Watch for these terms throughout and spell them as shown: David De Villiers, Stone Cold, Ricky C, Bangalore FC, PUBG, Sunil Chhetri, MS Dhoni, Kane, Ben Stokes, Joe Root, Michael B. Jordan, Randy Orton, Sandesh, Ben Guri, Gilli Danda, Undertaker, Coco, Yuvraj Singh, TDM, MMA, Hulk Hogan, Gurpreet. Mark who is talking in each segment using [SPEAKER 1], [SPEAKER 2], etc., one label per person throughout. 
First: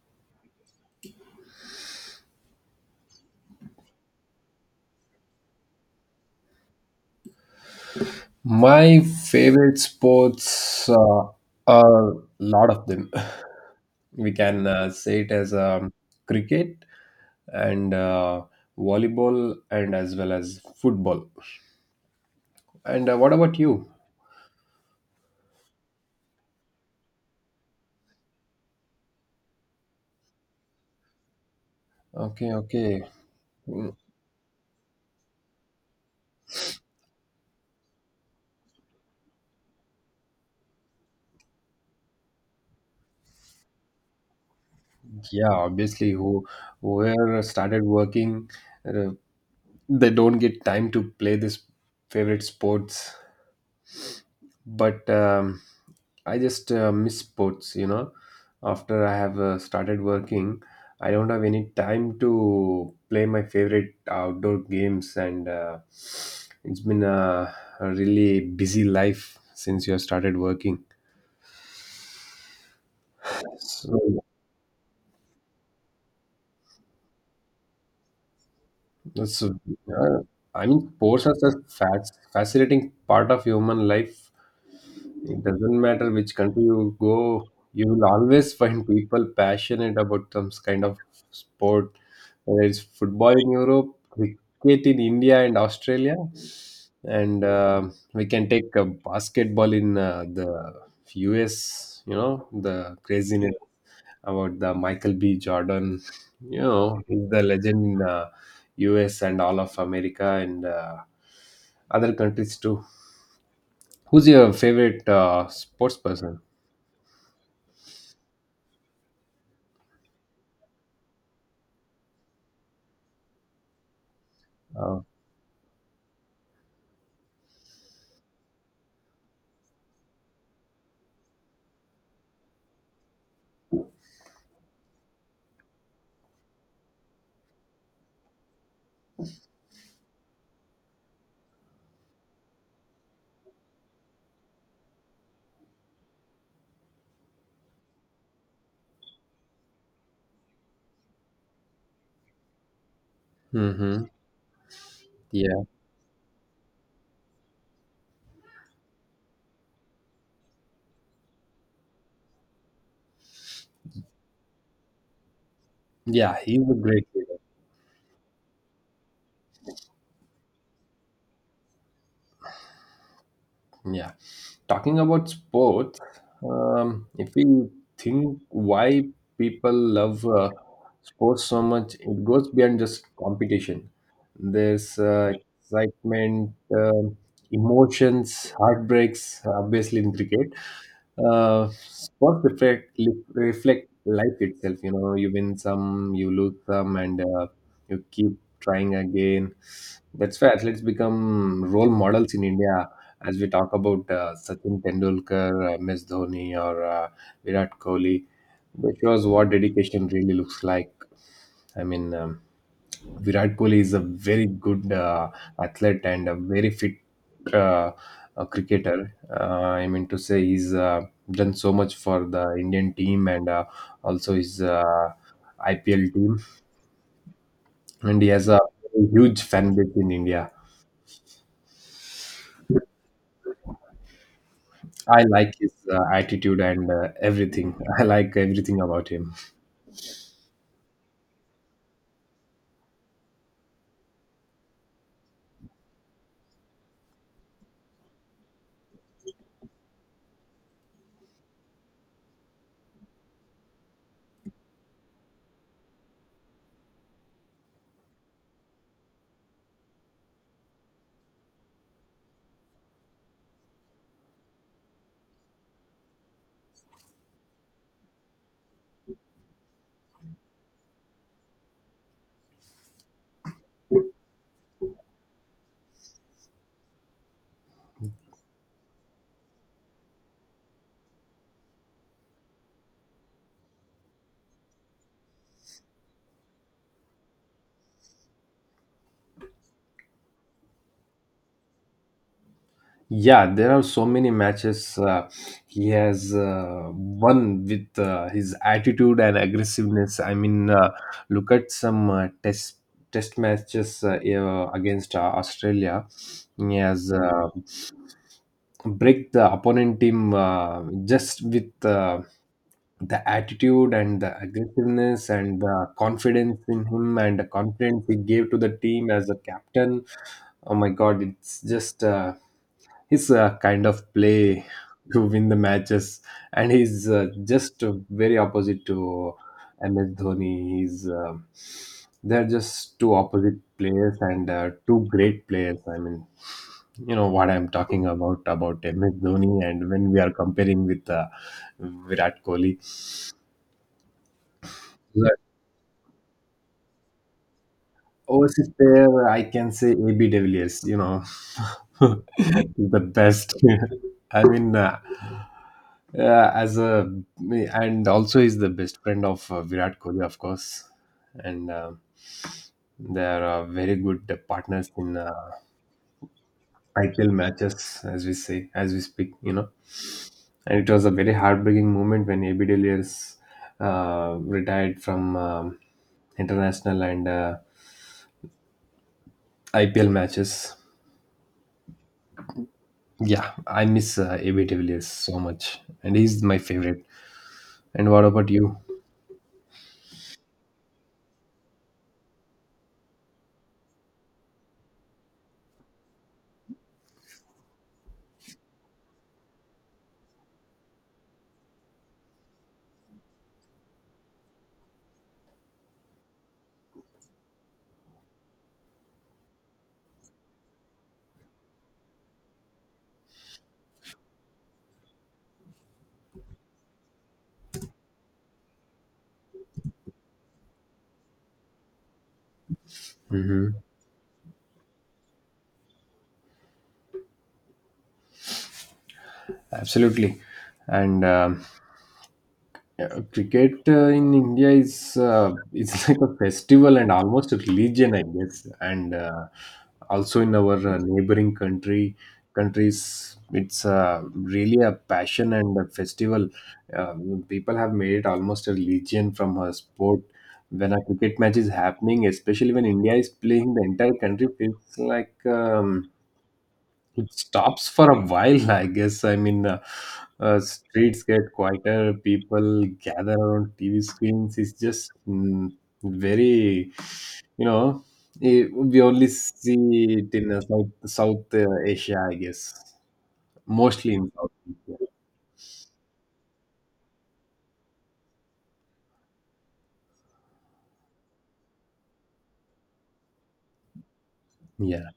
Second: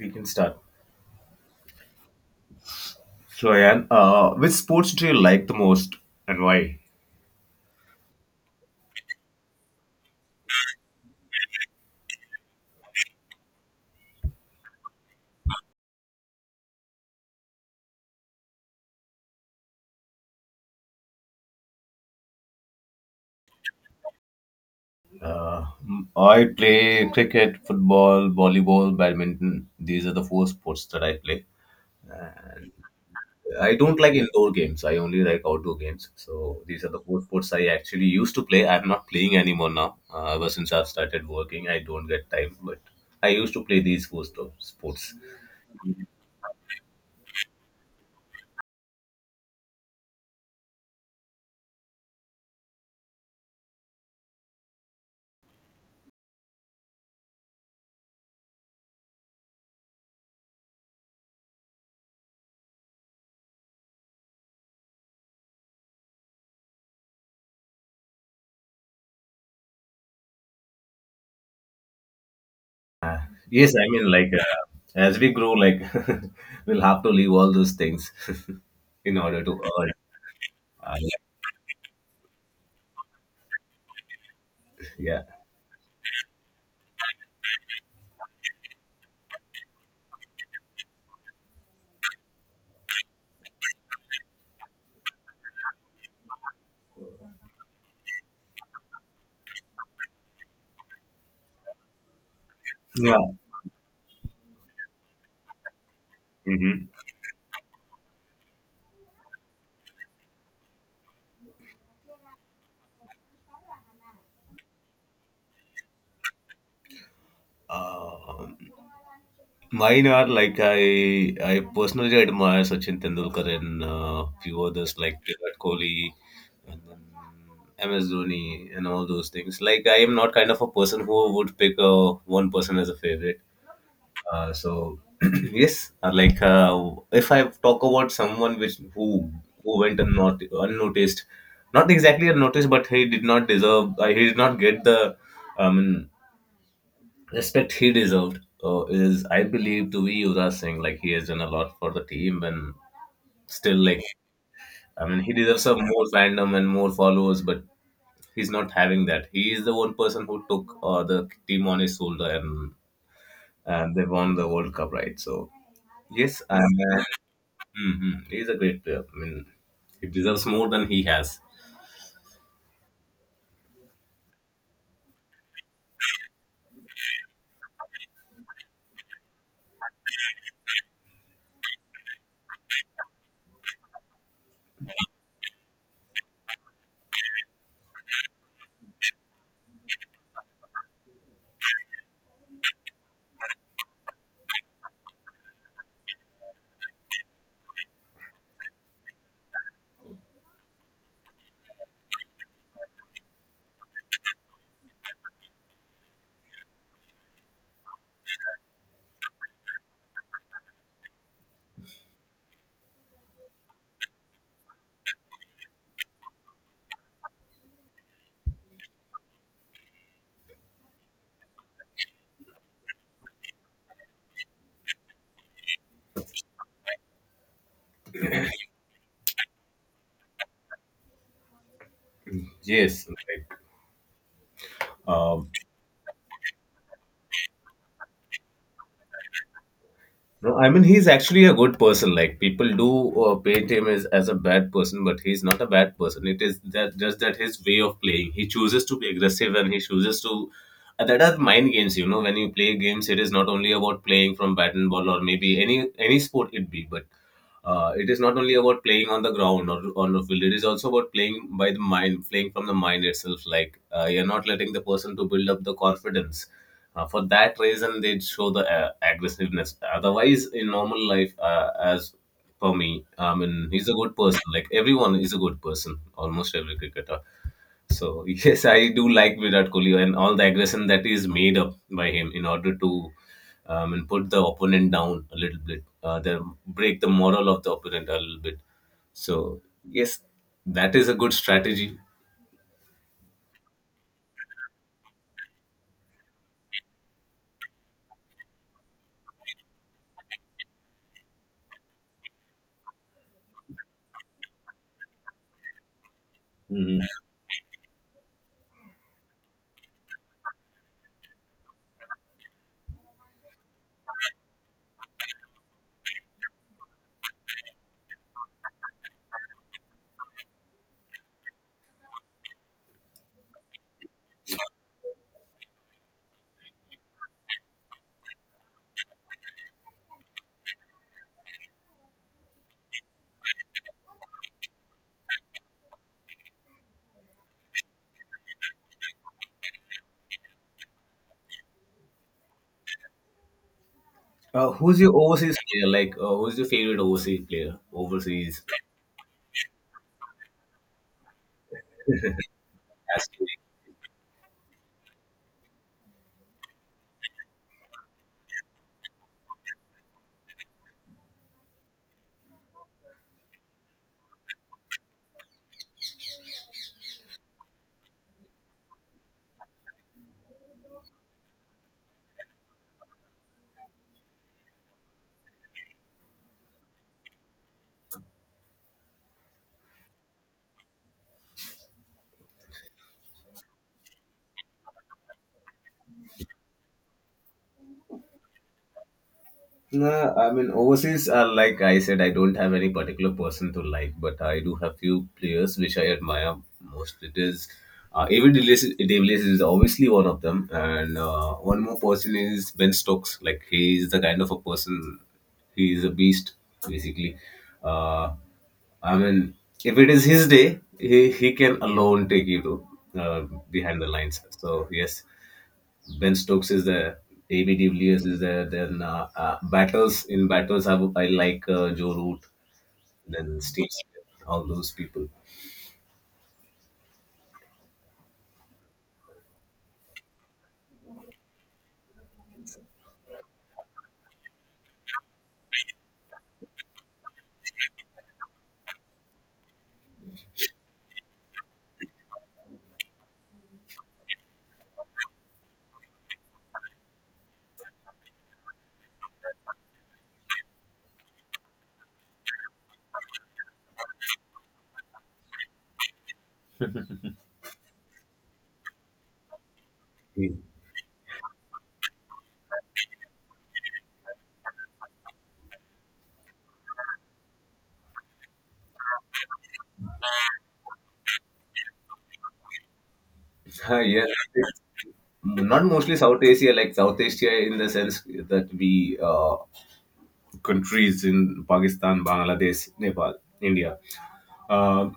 [SPEAKER 1] We can start. So, Ayan, which sports do you like the most and why?
[SPEAKER 2] My favorite sports are a lot of them. We can say it as cricket and volleyball, and as well as football. And what about you?
[SPEAKER 1] I play cricket, football, volleyball, badminton. These are the four sports that I play.
[SPEAKER 2] Okay,
[SPEAKER 1] And
[SPEAKER 2] okay.
[SPEAKER 1] I
[SPEAKER 2] Mm,
[SPEAKER 1] don't like indoor games. I only like outdoor games. So these are the four sports I actually used to play. I'm not playing anymore now. Ever since I've started working, I don't get time. But I used to play these four sports.
[SPEAKER 2] yeah, obviously, whoever started working, uh, they don't get time to play this favorite sports. But I just miss sports. After I have started working, I don't have any time to play my favorite outdoor games, and it's been a really busy life since you have started working.
[SPEAKER 1] Yes, I mean,
[SPEAKER 2] So,
[SPEAKER 1] as we grow, like we'll have to leave all those things in
[SPEAKER 2] that's,
[SPEAKER 1] order
[SPEAKER 2] uh,
[SPEAKER 1] to earn.
[SPEAKER 2] I mean,
[SPEAKER 1] Uh,
[SPEAKER 2] sports are such a fascinating part of human life.
[SPEAKER 1] yeah,
[SPEAKER 2] It doesn't matter which country you go, you will always find people passionate about some kind of sport, whether it's football in Europe, cricket in India and Australia, and we can take basketball in the US. You know the
[SPEAKER 1] yeah.
[SPEAKER 2] craziness about the Michael B. Jordan. You
[SPEAKER 1] Hmm.
[SPEAKER 2] know he's the legend in US and all of America and other countries too. Who's your favorite sports person?
[SPEAKER 1] Um Mine are like I personally admire Sachin Tendulkar and few others
[SPEAKER 2] Oh.
[SPEAKER 1] like Virat Kohli and then MS Dhoni and all those things. Like I am not kind of a person who would pick one person as a favorite. So yes, if I talk about someone which who unnoticed, not exactly unnoticed, but he did not deserve. He did not get the um, respect he deserved. Is, I believe, to be Yuvraj Singh. Like he has done a lot for the team, and still, like,
[SPEAKER 2] Hmm.
[SPEAKER 1] I mean, he
[SPEAKER 2] Yeah.
[SPEAKER 1] deserves some more fandom and more followers, but he's not having that. He is the one person who took the team on his shoulder and they won the World Cup, right? So.
[SPEAKER 2] Yeah,
[SPEAKER 1] Yes,
[SPEAKER 2] he's a
[SPEAKER 1] uh,
[SPEAKER 2] great leader.
[SPEAKER 1] mm-hmm. He's a great player. I mean, he deserves more than he has.
[SPEAKER 2] Yeah. Talking about sports, if we think why people love sports so much, it goes beyond just competition. There's excitement, emotions, heartbreaks, obviously in cricket. Sports reflect life itself. You know, you win some, you lose some, and you keep trying again. That's why athletes become role models in India, as we talk about Sachin Tendulkar, Ms. Dhoni, or Virat Kohli, which shows what dedication really looks like. I mean, Virat Kohli is a very good athlete and a very fit uh, cricketer. I mean to say, he's done so much for the Indian team and also his IPL team, and he has a huge fan base in India.
[SPEAKER 1] Yes,
[SPEAKER 2] I
[SPEAKER 1] uh,
[SPEAKER 2] like his attitude and everything. I like everything about him.
[SPEAKER 1] no, I mean he's actually a good person. Like people do paint him as a bad person, but he's not a bad person. It is that, just that his way of playing. He chooses to be aggressive and he chooses to. That are mind games, you know. When you play games, it is not only about playing from bat and ball or maybe any sport it be, but it is not only about playing on the ground or on the field. It is also about playing by the mind, playing from the mind itself. You're not letting the person to build up the confidence, for that reason they'd show the aggressiveness. Otherwise, in normal life, as for me, I mean, he's a good person, like everyone is a good person, almost every cricketer. So yes, I do like Virat Kohli and all the aggression that is made up by him in order to, and put the opponent down a little bit, then break the moral of the opponent a little bit. So yes, that is a good strategy.
[SPEAKER 2] Yeah, there are so many matches he has won with his attitude and aggressiveness. I mean, look at some test matches against Australia. He
[SPEAKER 1] Mhm.
[SPEAKER 2] has break the opponent team just with the attitude and the aggressiveness and the confidence in him and the confidence he gave to the team as a captain. Oh my God, it's just his kind of play to win the matches, and he's just very opposite to MS Dhoni. He's They're just two opposite players and two great players. I mean, you know what I'm talking about MS Dhoni, and when we are comparing with Virat Kohli,
[SPEAKER 1] Who's your
[SPEAKER 2] so
[SPEAKER 1] overseas player, who's your favorite overseas player? Overseas
[SPEAKER 2] overseas player, I can say AB de Villiers, you know, the
[SPEAKER 1] asking.
[SPEAKER 2] best. I mean, yeah, as a, and also is the best friend of Virat Kohli, of course, and they are very good partners in IPL matches, as we say, as we speak, you know. And it was a very heartbreaking moment when AB de Villiers retired from international and IPL matches. Yeah, I miss AB de Villiers so much, and he's my favorite. And what about you?
[SPEAKER 1] No, I mean overseas. Like I said, I don't have any particular person to like, but I do have few players which I admire most. It is David De Villiers De is obviously one of them, and one more person is Ben Stokes. Like, he is the kind of a person. He is a beast, basically. Uh, I mean, if it is his day, he can alone take you to behind the lines. So yes, Ben Stokes is there. AB de Villiers is there. Then batters, in batters, I would- I like Joe Root, then
[SPEAKER 2] Hmm.
[SPEAKER 1] Steve Smith, all those people.
[SPEAKER 2] Absolutely. And yeah, cricket in India is it's like a festival and almost a religion, I guess. And also in our neighboring country countries, it's really a passion and a festival. Uh, People have made it almost a religion from a sport. When a cricket match is happening, especially when India is playing, the entire country feels like. It stops for a while, I guess. I mean,
[SPEAKER 1] Hmm.
[SPEAKER 2] streets get quieter, people gather around TV screens. It's just very, you know, we only see it in South Asia, I guess, mostly
[SPEAKER 1] Yeah,
[SPEAKER 2] in South Asia.
[SPEAKER 1] not mostly South Asia, like South Asia in the sense that we countries in Pakistan, Bangladesh, Nepal, India.
[SPEAKER 2] Yeah.
[SPEAKER 1] Uh,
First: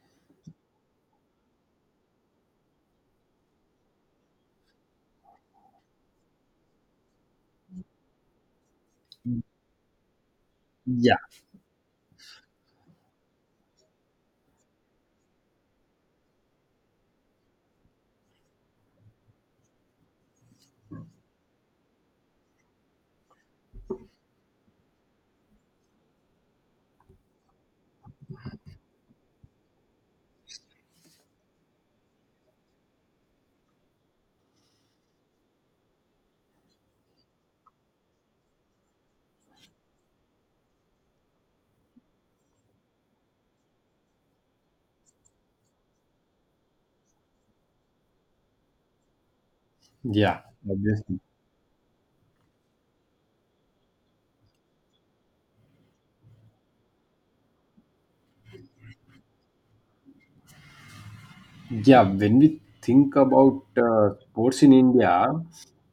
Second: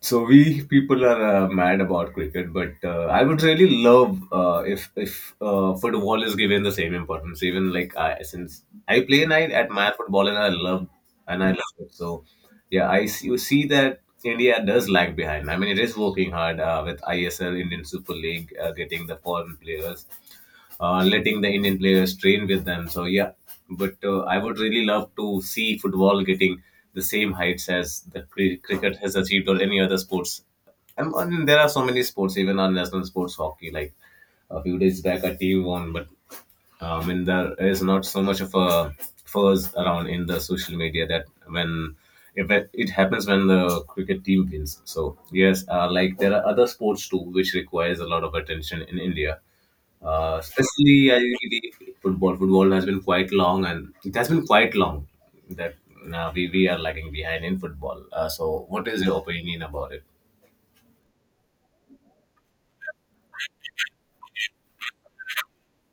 [SPEAKER 1] So we people are mad about cricket, but I would really love if football is given the same importance. Even like I, since I play and I admire football and I love,
[SPEAKER 2] Yeah.
[SPEAKER 1] and I love it. So yeah, I see, you see that India does lag behind. I mean, it is working hard with ISL, Indian Super League, getting the foreign players, letting the Indian players train with them. So yeah, but I would really love to see football getting the same heights as the cricket has achieved, or any other sports. I mean, there are so many sports, even our national sports, hockey. Like a few days back, a team won, but I mean, there is not so much of a fuzz around in the social media that when, if it, it happens when the cricket team wins. So yes, like there are other sports too which requires a lot of attention in India,
[SPEAKER 2] Yeah.
[SPEAKER 1] especially, I
[SPEAKER 2] Obviously.
[SPEAKER 1] really football. Football has been quite long, and it has been quite long that we are lagging behind in football. So, what is your opinion about it?
[SPEAKER 2] Yeah. When we think about sports in India,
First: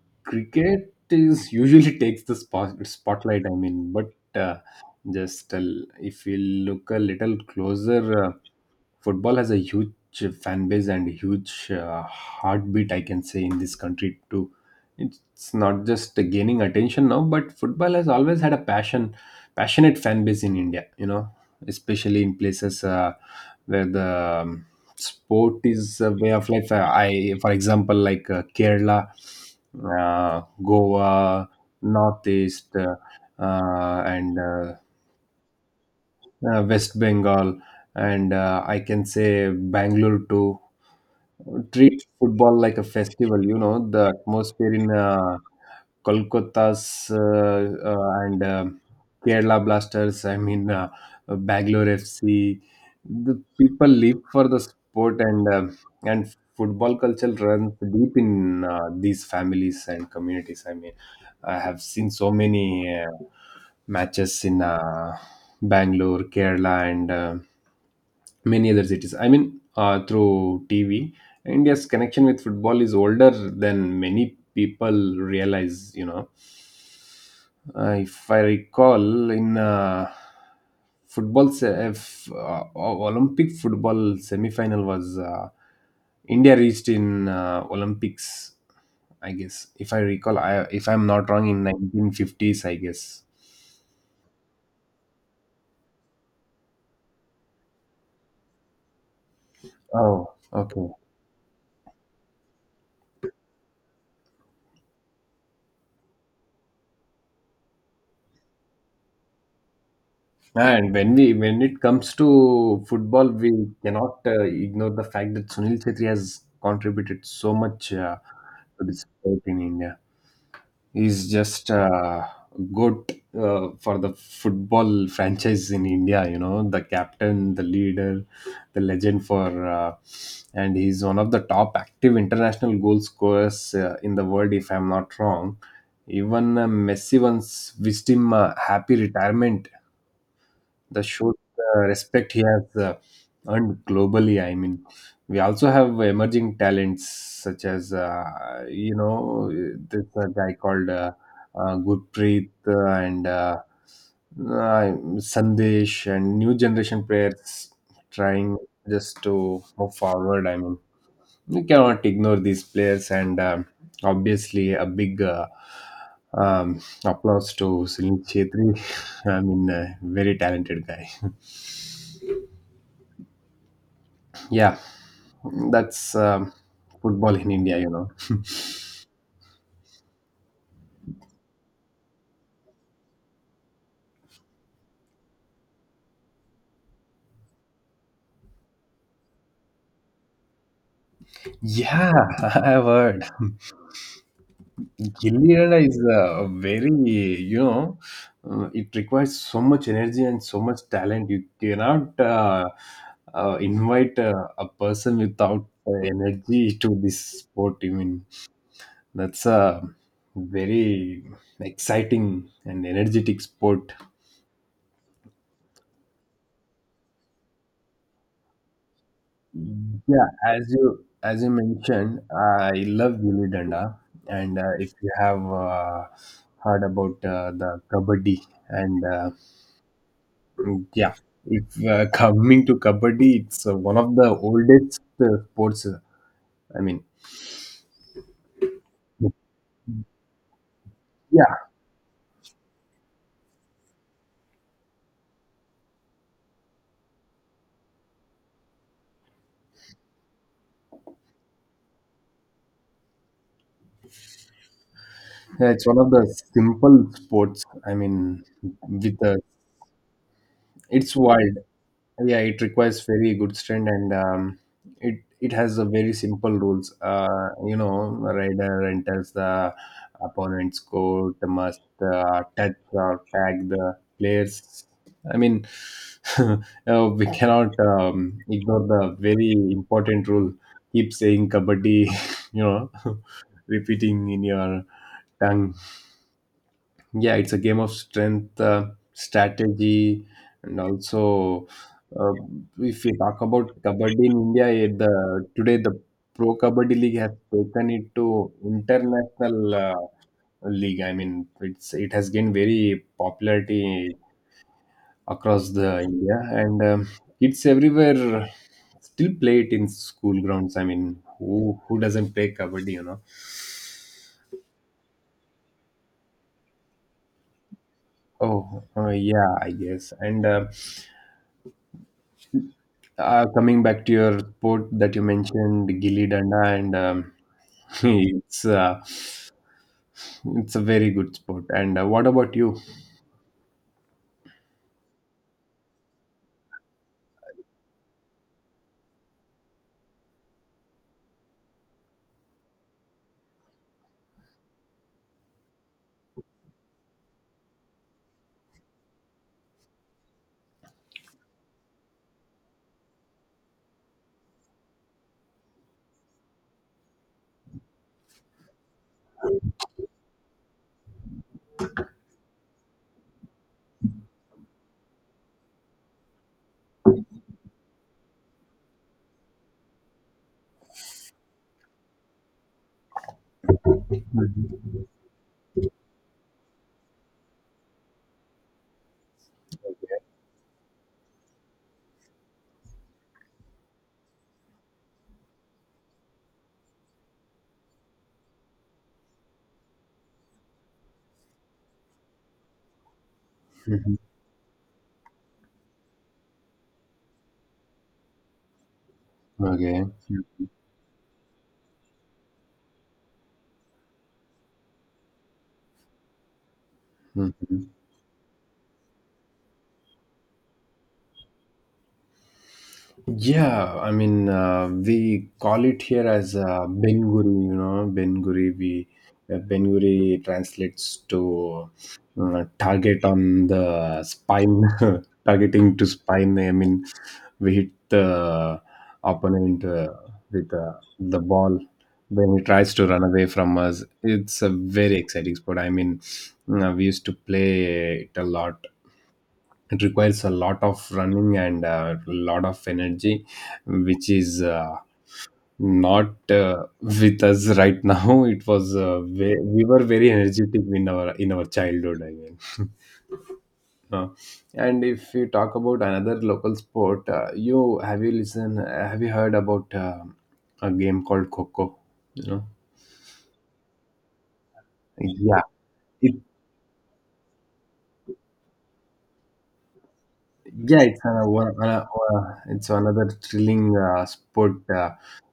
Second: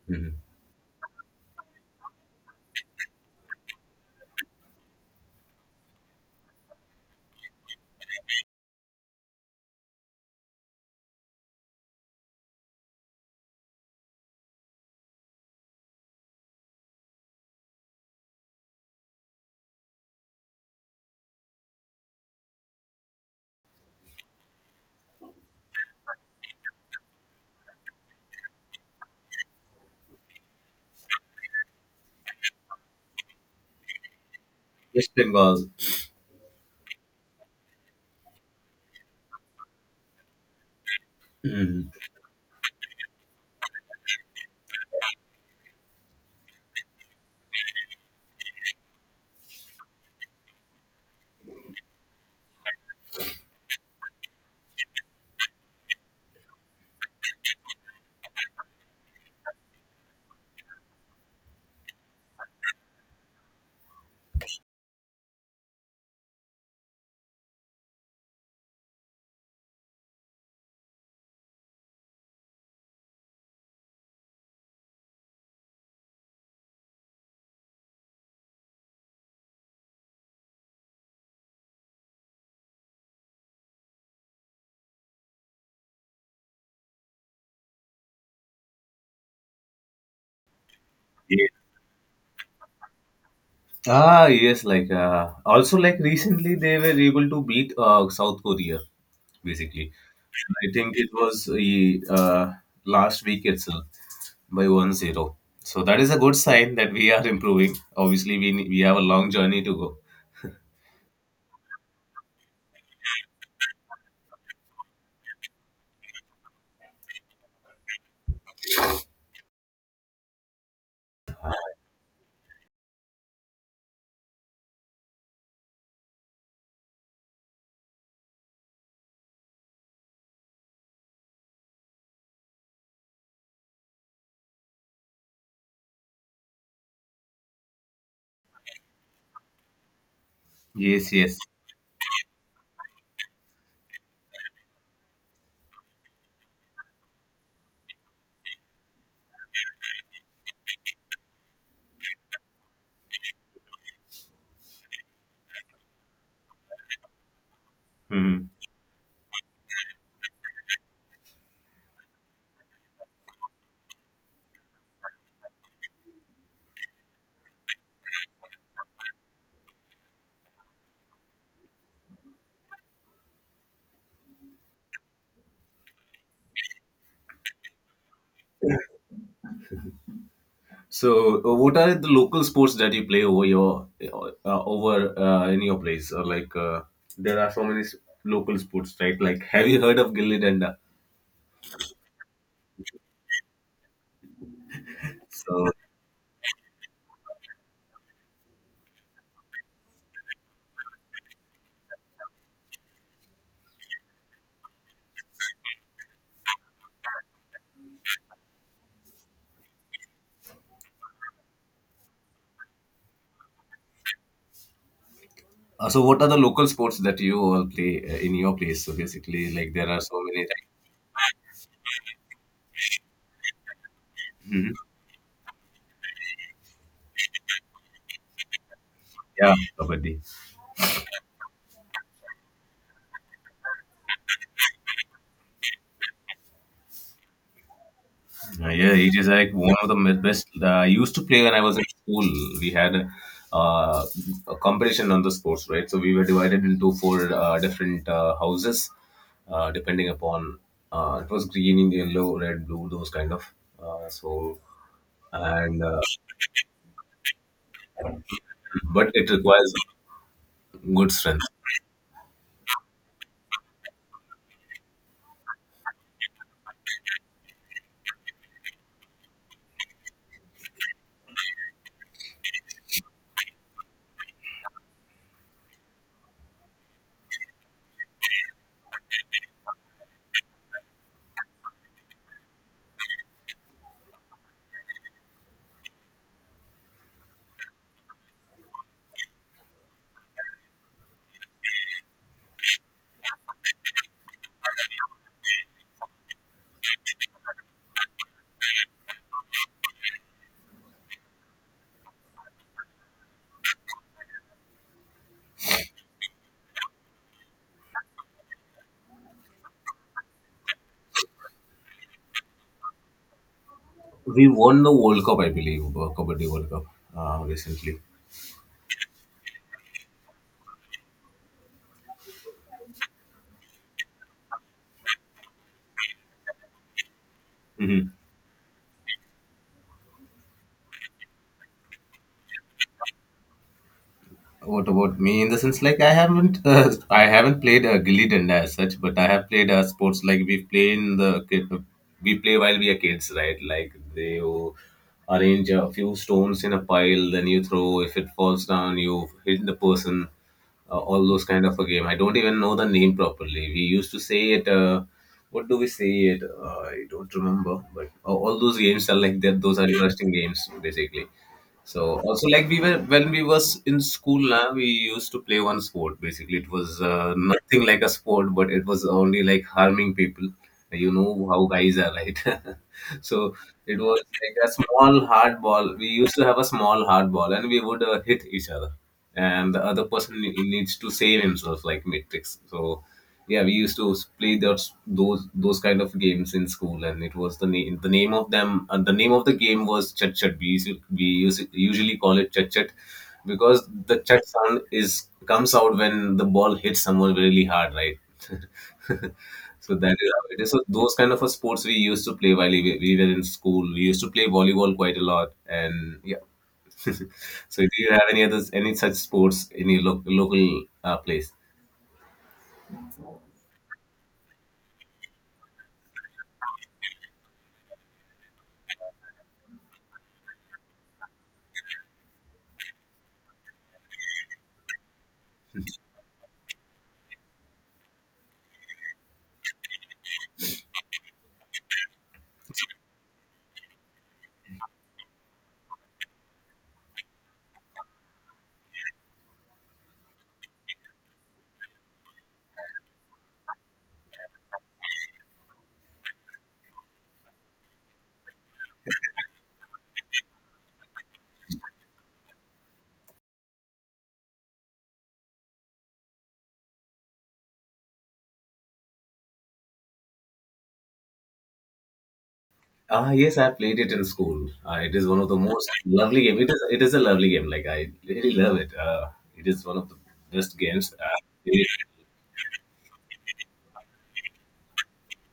[SPEAKER 1] Mhm.
[SPEAKER 2] cricket is usually takes the spotlight, I mean. But uh, just if we look a little closer, football has a huge fan base and huge heartbeat, I can say, in this country too. It's not just gaining attention now, but football has always had a passionate fan base in India, you know, especially in places where the um, sport is a way of life. I, for example, like Kerala, uh, Goa, northeast, and
[SPEAKER 1] Yes, Bengal.
[SPEAKER 2] West Bengal, and I can say Bangalore too.
[SPEAKER 1] Mhm.
[SPEAKER 2] Treat football like a festival. You know the atmosphere in Kolkata's and Kerala Blasters. I mean, Bangalore FC. The people live for the sport, and and football culture runs deep in these families and communities. I mean, I have seen so many. Uh, Matches in Bangalore, Kerala, and many other cities. I mean, through TV, India's connection with football is older than many people realize. You know, if I recall, in football, se- if, Olympic football semi-final was India reached in Olympics. I guess if I recall, if I'm not wrong,
[SPEAKER 1] Yeah.
[SPEAKER 2] in 1950s, I guess.
[SPEAKER 1] Ah, yes. Also, like recently, they were able to beat South Korea. Basically,
[SPEAKER 2] Oh,
[SPEAKER 1] I
[SPEAKER 2] okay.
[SPEAKER 1] think it was uh, last week itself by 1-0. So that is a good sign that we are improving. Obviously, we have a long journey to go.
[SPEAKER 2] Yeah, and when we when it comes to football, we cannot ignore the fact that Sunil Chhetri has contributed so much to this sport in India. He's just good for the football franchise in India. You know, the captain, the leader, the legend for, and he's one of the top active international goal scorers in the world, if I'm not wrong. Even Messi once wished him a happy retirement, the
[SPEAKER 1] Yes,
[SPEAKER 2] show
[SPEAKER 1] yes.
[SPEAKER 2] respect he has earned globally. I mean, we also have emerging talents such as you know, this guy called Gurpreet and uh, Sandesh, and new generation players
[SPEAKER 1] Mhm.
[SPEAKER 2] trying just to move forward. I mean, we cannot ignore these players, and obviously a big. Applause to Sunil Chetri. I mean, a very talented guy. Yeah, that's football in India, you know.
[SPEAKER 1] So, what are the local sports that you play over your, over in your place? Or like, there are so many local sports, right? Like, have you heard of gilli danda?
[SPEAKER 2] Yeah, I've heard. Gilli
[SPEAKER 1] So,
[SPEAKER 2] Danda is a very, you know, it requires so much energy and so much talent. You cannot invite a person without energy to this sport. I mean, that's a very exciting and energetic sport.
[SPEAKER 1] so what are the local sports that you all play in your place? So basically, like, there are so
[SPEAKER 2] Yeah,
[SPEAKER 1] many. Right?
[SPEAKER 2] as you mentioned, I love Gilli Danda, and
[SPEAKER 1] Mhm.
[SPEAKER 2] if you have heard about the Kabaddi, and
[SPEAKER 1] Yeah, kabaddi.
[SPEAKER 2] yeah, if coming to Kabaddi, it's one of the oldest sports. I mean,
[SPEAKER 1] Yeah, it is like one of the best. I used to play when I
[SPEAKER 2] yeah,
[SPEAKER 1] was in school. We had uh, a competition on the sports, right? So we were divided into four different houses, depending upon, it was green, yellow, red, blue, those kind of. So and
[SPEAKER 2] it's one of the simple sports. I mean,
[SPEAKER 1] But
[SPEAKER 2] with
[SPEAKER 1] it requires good
[SPEAKER 2] it's
[SPEAKER 1] strength.
[SPEAKER 2] wild. Yeah, it requires very good strength, and it has a very simple rules. You know, rider enters the opponent's court, must touch or tag the players. I mean, uh, we cannot ignore the very important rule: keep saying kabaddi, you know, repeating in your tongue. Yeah, it's a game of strength, strategy, and also uh, if we talk about kabaddi in India, the today the Pro Kabaddi League has taken it to international uh, league. I mean, it has gained very popularity across the India, and kids everywhere still play it in school grounds. I mean, who who doesn't play kabaddi, you know?
[SPEAKER 1] We won the World Cup, I believe, Kabaddi World Cup recently.
[SPEAKER 2] Oh, yeah, I guess. And coming back to your sport that you mentioned, Gilly Danda, and it's uh, it's a very good sport. And what about you?
[SPEAKER 1] What about me? In the sense, like, I haven't, I haven't played gilly danda as such, but I have played sports like we play in the kid, we play while we are kids, right? Like they will arrange a few stones in a pile, then you throw. If it falls down, you hit the person. All those kind of a game. I don't even know the name properly. We used to say it. What do we say it? I don't remember. But all those games are like that. Those are interesting games, basically. So also, like, we were when we was in school now, we used to play one sport. Basically, it was nothing like a sport, but it was only like harming people. You know how guys are, right? So it was like a
[SPEAKER 2] Mhm.
[SPEAKER 1] small hard ball. We used to have a small hard ball and we would hit each other, and the other person needs to save himself, like Matrix. So yeah, we used to play those kind of games in school. And it was the name, the name of them and the name of the game was chat chat. We used usually call it chat chat, because
[SPEAKER 2] Mhm.
[SPEAKER 1] the chat sound is, comes out when the ball hits someone really hard, right? So
[SPEAKER 2] Okay.
[SPEAKER 1] that is how it is. So those kind of a sports we used to play while we were in school. We used to play volleyball quite a lot, and yeah. So
[SPEAKER 2] Mhm.
[SPEAKER 1] do you have any others, any such sports in your local place?
[SPEAKER 2] Yeah, I mean, we call it here as Ben Guri, you know, Ben Guri. We Ben Guri translates to target on the spine, targeting to spine. I mean, we hit the opponent with the ball when he tries to run away from us. It's a very exciting sport. I mean, we used to play it a lot. It requires a lot of running and a lot of energy, which is not with us right now. It was we were very energetic in our childhood, I mean. Uh, and if you talk about another local sport, you have you listened have you heard about a game called Coco, you know?
[SPEAKER 1] Ah, yes, I played it in school. It is one of the
[SPEAKER 2] yeah
[SPEAKER 1] most
[SPEAKER 2] it
[SPEAKER 1] lovely game. It is a lovely game. Like, I really love it. It is one of the best
[SPEAKER 2] Yeah,
[SPEAKER 1] games.
[SPEAKER 2] it's an,
[SPEAKER 1] It,
[SPEAKER 2] it's another thrilling sport. Uh,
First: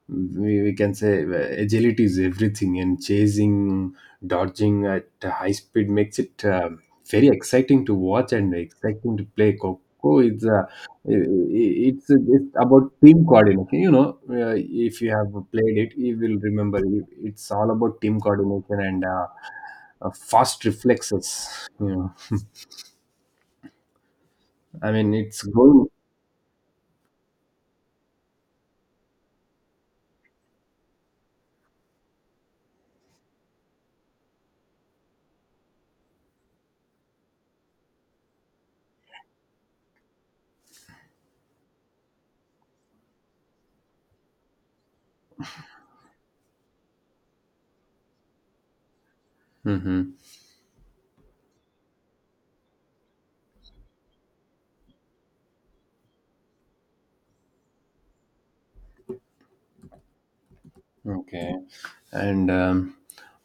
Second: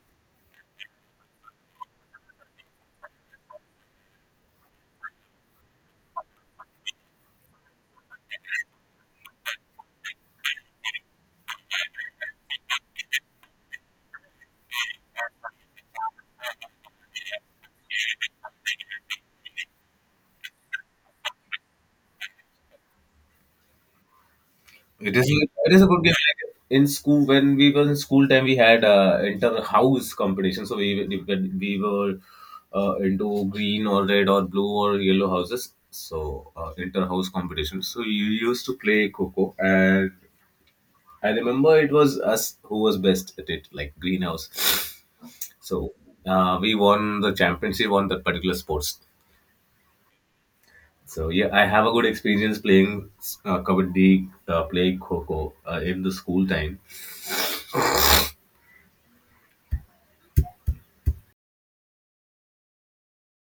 [SPEAKER 2] we, We can say agility is everything, and chasing, dodging at high speed makes it very exciting to watch and exciting to play. Coco is it's about team coordination. You know, if you have played it, you will remember. It's all about team coordination and fast reflexes. You know, I mean,
[SPEAKER 1] it is,
[SPEAKER 2] it's
[SPEAKER 1] it is
[SPEAKER 2] going.
[SPEAKER 1] a good game. Like, in school, when we were in school time, we had inter house competition. So we were into green or red or blue or yellow houses. So inter house competition. So you used to play Coco, and I remember it was us who was best at it, like greenhouse. So we won the championship on that particular sports.
[SPEAKER 2] Mhm.
[SPEAKER 1] So yeah, I have a good experience playing kabaddi, playing kho in the school time.
[SPEAKER 2] Okay. And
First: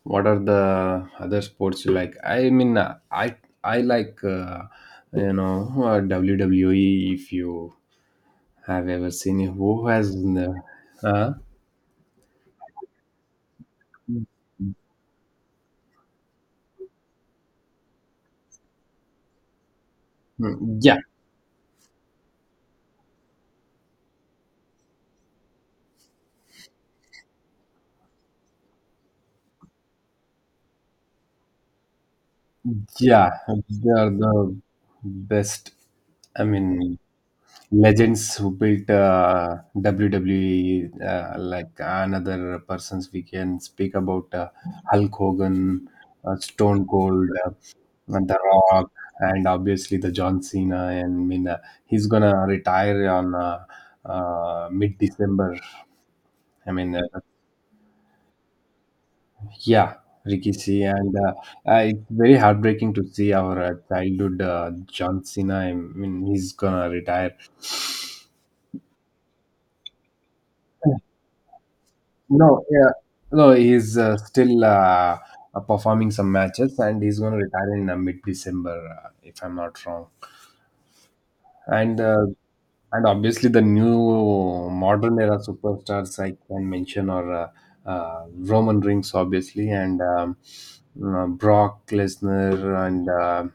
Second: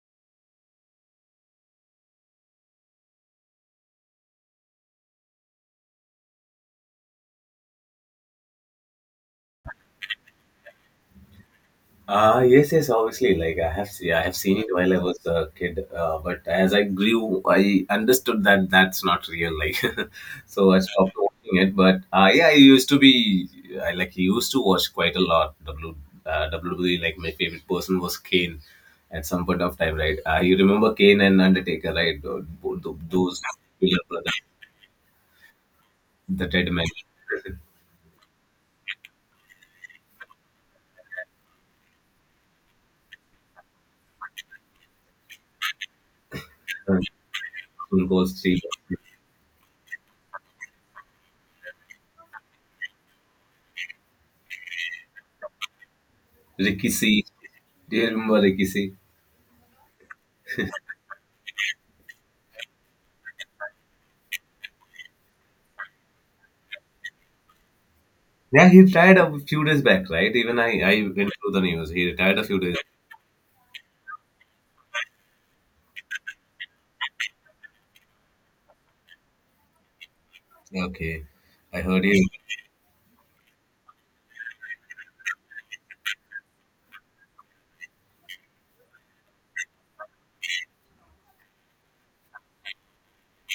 [SPEAKER 2] what are the other sports you like? I mean, I like you know WWE. If you have ever seen it, who has the, uh,
[SPEAKER 1] Yes, yes, obviously. Like I have, see, I have seen it while I was a kid. But as I grew, I understood that that's not real. Like, so I
[SPEAKER 2] yeah,
[SPEAKER 1] stopped watching it. But yeah, I used to be, I like used to watch quite a lot. WWE. Like, my favorite person was Kane. At some point of time, right? You remember Kane and Undertaker, right?
[SPEAKER 2] yeah,
[SPEAKER 1] Those
[SPEAKER 2] they
[SPEAKER 1] Miller
[SPEAKER 2] are
[SPEAKER 1] brothers,
[SPEAKER 2] the best. I
[SPEAKER 1] the Dead Men,
[SPEAKER 2] mean, legends who built WWE. Like another persons, we can speak about Hulk Hogan, Stone Cold,
[SPEAKER 1] Stone
[SPEAKER 2] and
[SPEAKER 1] Cold
[SPEAKER 2] The
[SPEAKER 1] Steve,
[SPEAKER 2] Rock, and obviously the John Cena. And I mean, he's gonna retire on mid December. I
[SPEAKER 1] Ricky
[SPEAKER 2] mean,
[SPEAKER 1] C. Do you remember Ricky C?
[SPEAKER 2] yeah, Ricky C. And it's very heartbreaking to see our childhood John Cena. I mean, he's gonna retire.
[SPEAKER 1] Yeah, he retired a few days back, right? Even I went through the news. He retired a few
[SPEAKER 2] No,
[SPEAKER 1] days back.
[SPEAKER 2] yeah, no, he's still performing some matches, and he's gonna retire in mid December, if I'm not wrong.
[SPEAKER 1] Yeah, okay, I
[SPEAKER 2] and
[SPEAKER 1] heard
[SPEAKER 2] uh,
[SPEAKER 1] he.
[SPEAKER 2] and obviously the new modern era superstars I can mention are Roman Reigns, obviously, and Brock Lesnar, and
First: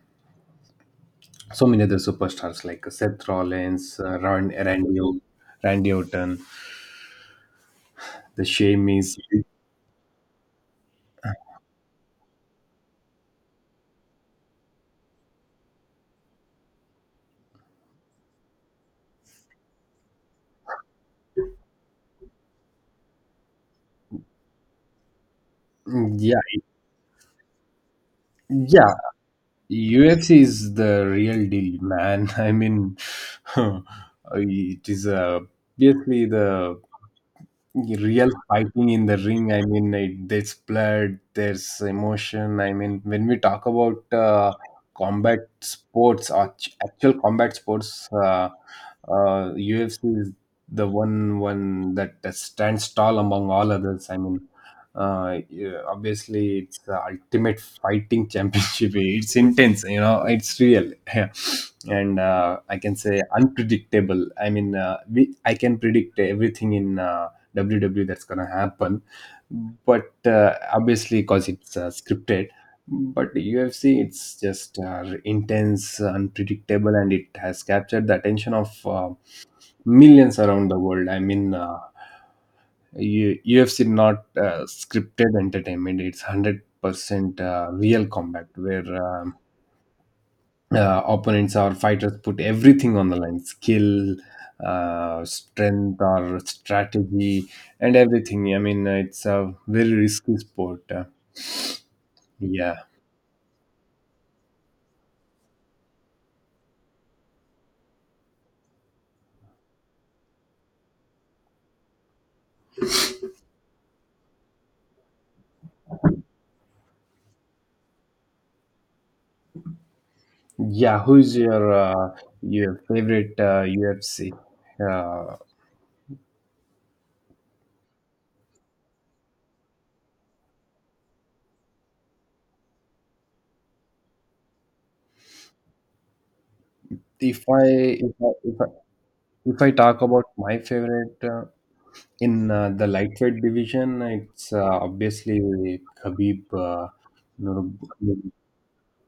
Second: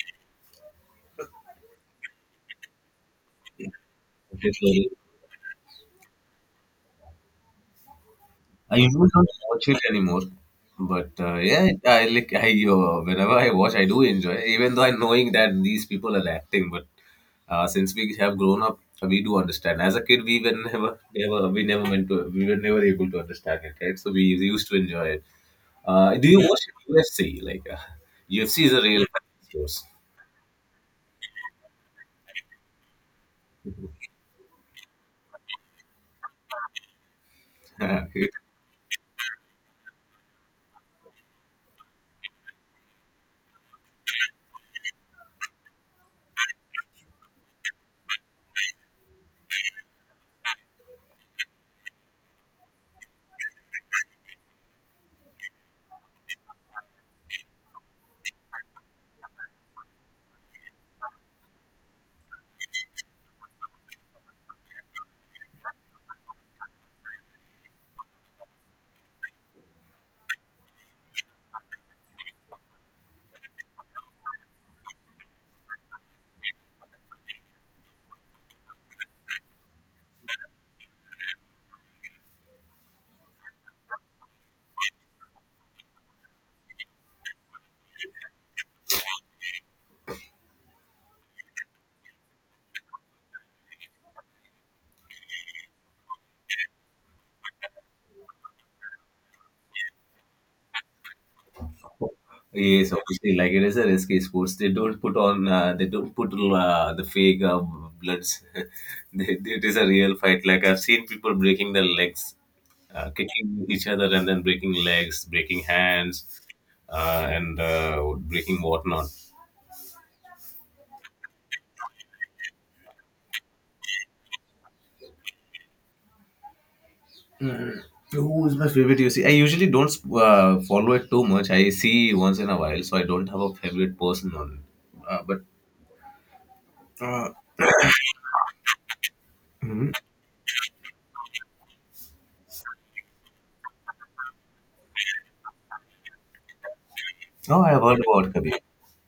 [SPEAKER 2] so many other superstars like Seth Rollins, Randy Orton, the
[SPEAKER 1] I usually
[SPEAKER 2] Sheamus.
[SPEAKER 1] don't watch it anymore, but yeah, I like I whenever I watch, I do enjoy. Even though I knowing that these people are acting, but since we have grown up, we do understand. As a kid, we were never, never, we never meant to, we were never able to understand it, right? So we used to enjoy it. Do
[SPEAKER 2] Yeah,
[SPEAKER 1] you watch UFC? Like UFC is a
[SPEAKER 2] yeah.
[SPEAKER 1] real source.
[SPEAKER 2] UFC is the real deal, man. I mean, it is obviously the real fighting in the ring. I mean, there's blood, there's emotion. I mean, when we talk about combat sports, actual combat sports, UFC is the one that stands tall among all others. I mean, yeah, obviously it's the ultimate fighting championship. It's intense, it's real. And I can say unpredictable. I mean, I can predict everything in WWE that's gonna happen. But obviously, because it's scripted. But UFC, it's just intense, unpredictable, and it has captured the attention of millions around the world. I mean, UFC not scripted entertainment; it's 100% real combat where. Opponents or fighters put everything on the line, skill, strength, or strategy, and everything. I mean, it's a very risky sport, yeah.
[SPEAKER 1] Yes, obviously, like it is a risky sports. They don't put on, they don't put the fake bloods. It is a real fight. Like I've seen people breaking their legs, kicking each other, and then breaking legs, breaking hands, and breaking whatnot.
[SPEAKER 2] Yeah, who's your favorite UFC? uh,
[SPEAKER 1] Who is my favorite UFC? I usually don't follow it too much. I see once in a while, so I don't have a favorite person on it. But
[SPEAKER 2] if i if i if i, if I talk about my favorite in the lightweight division, it's obviously Khabib,
[SPEAKER 1] Oh,
[SPEAKER 2] Nur-
[SPEAKER 1] I have heard about Khabib.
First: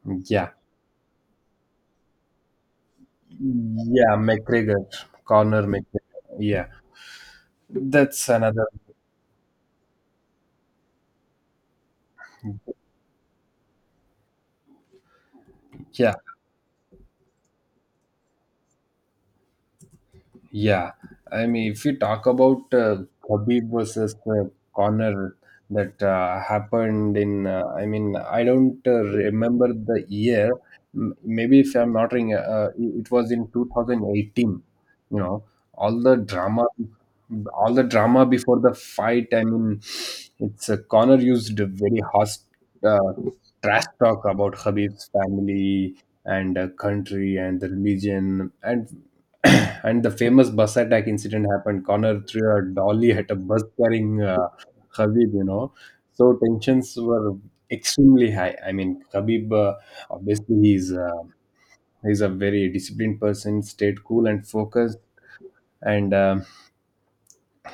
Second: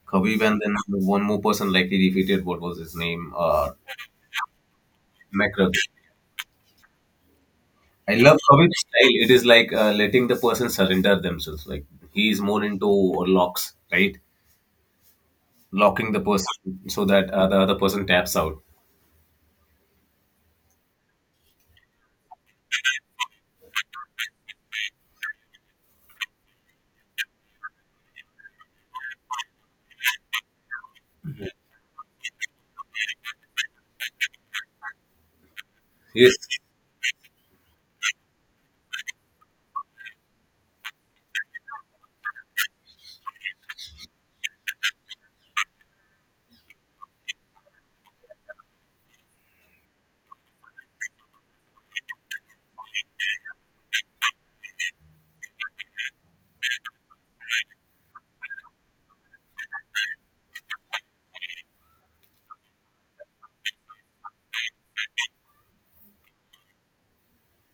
[SPEAKER 1] Khabib,
[SPEAKER 2] yeah.
[SPEAKER 1] and then one more person like he defeated. What was his name?
[SPEAKER 2] Yeah, McGregor, Conor
[SPEAKER 1] McGregor.
[SPEAKER 2] McGregor. Yeah,
[SPEAKER 1] I
[SPEAKER 2] that's
[SPEAKER 1] love
[SPEAKER 2] another.
[SPEAKER 1] Khabib's style. It is like letting the person surrender themselves. Like he is more into locks, right? Locking
[SPEAKER 2] Yeah,
[SPEAKER 1] the person so that the other person taps out.
[SPEAKER 2] yeah, I mean, if you talk about Khabib versus Connor, that happened in, I mean, I don't remember the year. Maybe, if I'm not wrong, it was in 2018. You know, all the
[SPEAKER 1] Yes.
[SPEAKER 2] drama, all the drama before the fight. I mean, it's Connor used a very harsh uh, trash talk about Khabib's family and country and the religion, and and the famous bus attack incident happened. Connor threw a dolly at a bus carrying Khabib. So tensions were extremely high. I mean, Khabib, obviously, he's a very disciplined person, stayed cool and focused. And um,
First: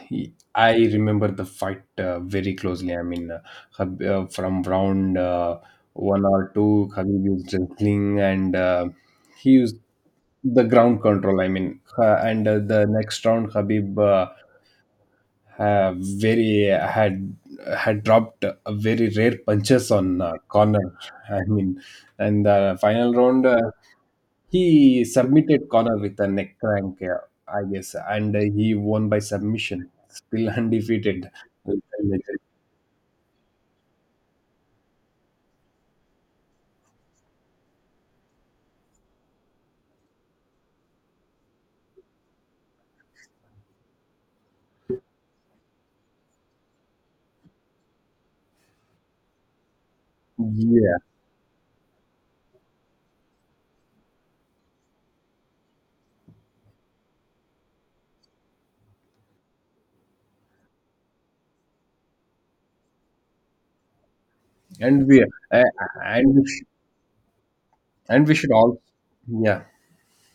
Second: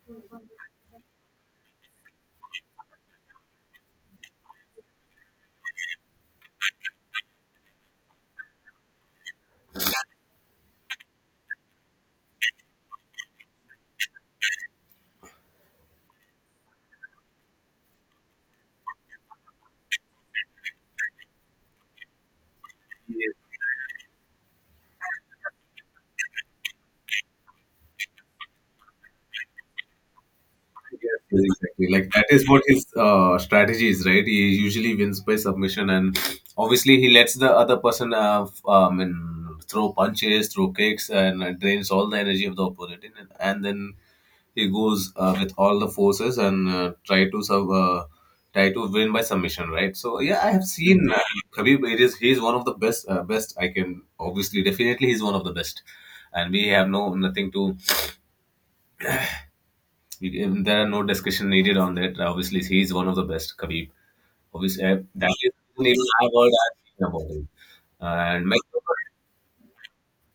[SPEAKER 2] he, I remember the fight very closely. I mean, from round one or two, Khabib was wrestling, and he was the ground control. I mean, and the next round, Habib uh, very had had dropped a very rare punches on Connor. I mean, and the final round, he submitted Connor with a neck crank, I guess, and he won by submission, still
[SPEAKER 1] Yes,
[SPEAKER 2] undefeated.
[SPEAKER 1] yes, exactly. Like that is what his strategy is, right? He usually wins by submission, and obviously he lets the other person and throw punches, throw kicks, and drains all the energy of the opponent, and then he goes with all the forces and try to win by submission, right? So yeah, I have
[SPEAKER 2] Yeah.
[SPEAKER 1] seen Khabib. It is he is one of the best. Best I can, obviously definitely he's one of the best, and we have no nothing to there are no discussion needed on that. Obviously, he is one of the best, Khabib. Obviously,
[SPEAKER 2] and we
[SPEAKER 1] that is
[SPEAKER 2] uh,
[SPEAKER 1] the reason even
[SPEAKER 2] and
[SPEAKER 1] I've
[SPEAKER 2] we
[SPEAKER 1] heard
[SPEAKER 2] sh-
[SPEAKER 1] I've seen about him. Uh,
[SPEAKER 2] and we
[SPEAKER 1] And
[SPEAKER 2] should all,
[SPEAKER 1] McGregor,
[SPEAKER 2] yeah.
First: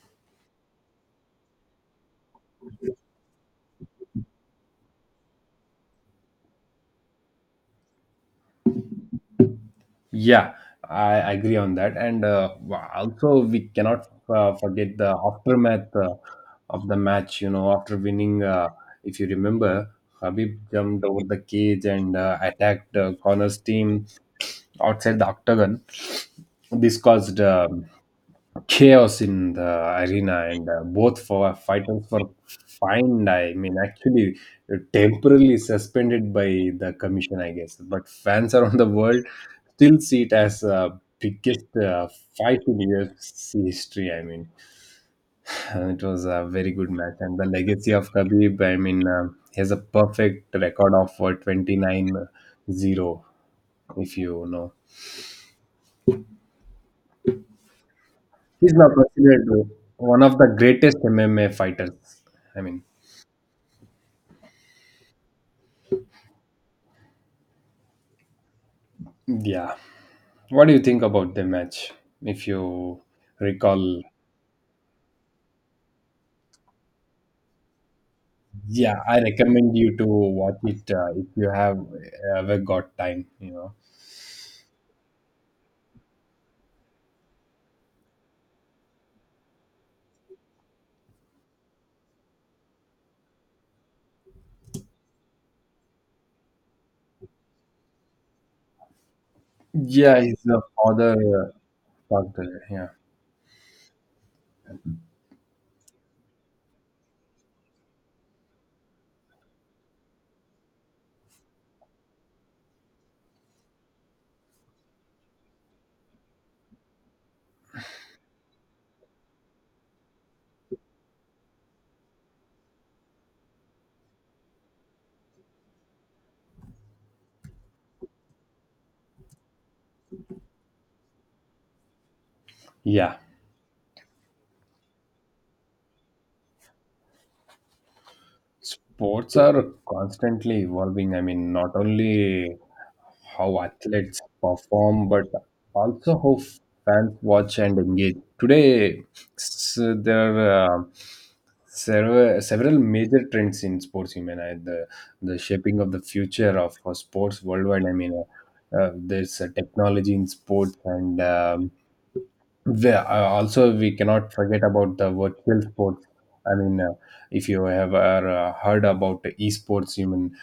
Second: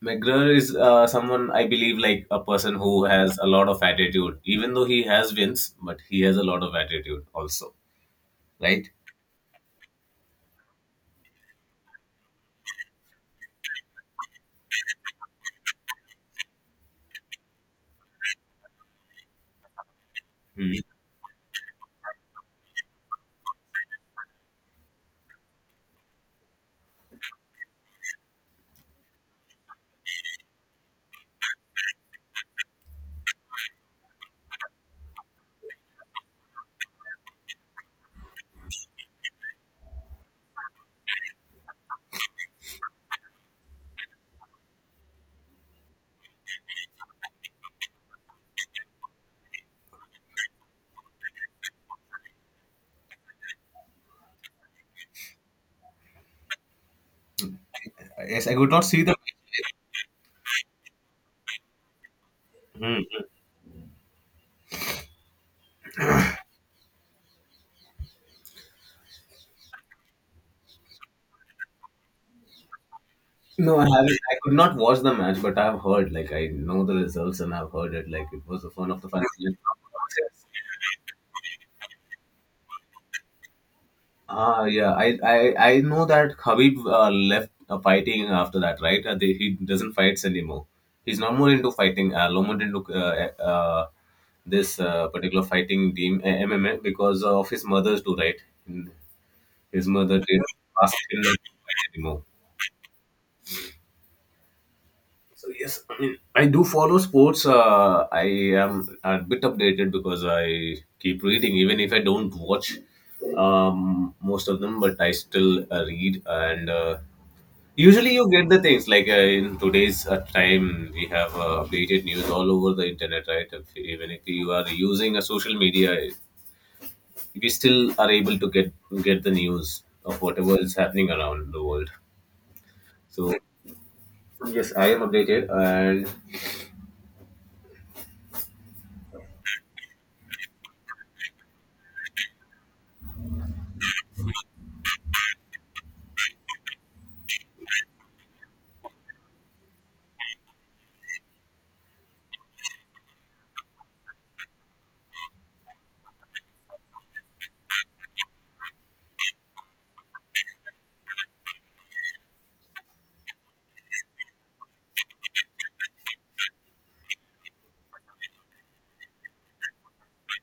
[SPEAKER 1] McGregor is someone I believe like a person who has a lot of attitude. Even though he has wins, but he has a lot of attitude also, right?
[SPEAKER 2] Yeah, I agree on that. And also, we cannot forget the aftermath of the match. You know, after winning, if you remember, Habib
[SPEAKER 1] Hmm.
[SPEAKER 2] jumped over the cage and attacked Connor's team outside the octagon. This caused chaos in the arena, and both for fighters were fined. I mean, actually temporarily suspended by the commission, I guess. But fans around the world still see it as biggest fight in UFC history. I mean, and it was a very good match, and the legacy of Khabib. I mean, he has a perfect record of 29-0. If you know,
[SPEAKER 1] Yes, I could
[SPEAKER 2] he's
[SPEAKER 1] not
[SPEAKER 2] now
[SPEAKER 1] see the.
[SPEAKER 2] considered one of the greatest MMA fighters, I mean.
[SPEAKER 1] Hmm.
[SPEAKER 2] Yeah. What do you think about the match, if you
[SPEAKER 1] No, I
[SPEAKER 2] recall?
[SPEAKER 1] haven't. I could not watch the match, but I've heard. Like I know the results, and I've heard it. Like it was one
[SPEAKER 2] Yeah,
[SPEAKER 1] of the
[SPEAKER 2] I
[SPEAKER 1] finest.
[SPEAKER 2] recommend you to watch it if you have ever got time. You know.
[SPEAKER 1] Ah, yeah. I know that Khabib left fighting after that, right? He doesn't fights anymore. He's not more into fighting. No more into this particular fighting team MMA because of his mother's too, right? His mother
[SPEAKER 2] Yeah,
[SPEAKER 1] did
[SPEAKER 2] he's the
[SPEAKER 1] ask
[SPEAKER 2] father
[SPEAKER 1] him not to fight
[SPEAKER 2] uh,
[SPEAKER 1] anymore.
[SPEAKER 2] doctor. Yeah.
[SPEAKER 1] So yes, I mean I do follow sports. I am a bit updated because I keep reading, even if I don't watch most of them, but I still read and. Usually you get the things like in today's time we have updated news all over the internet, right? Even if you are using a social media, we still are able to get the news of whatever is happening around the world.
[SPEAKER 2] Yeah.
[SPEAKER 1] So yes, I am updated and.
[SPEAKER 2] Sports are constantly evolving. I mean, not only how athletes perform, but also how fans watch and engage. Today, s there are several major trends in sports. You mean the shaping of the future of sports worldwide. I mean, there's technology in sports, and also, we cannot forget about the virtual sports. I mean, if you have ever heard about esports, you mean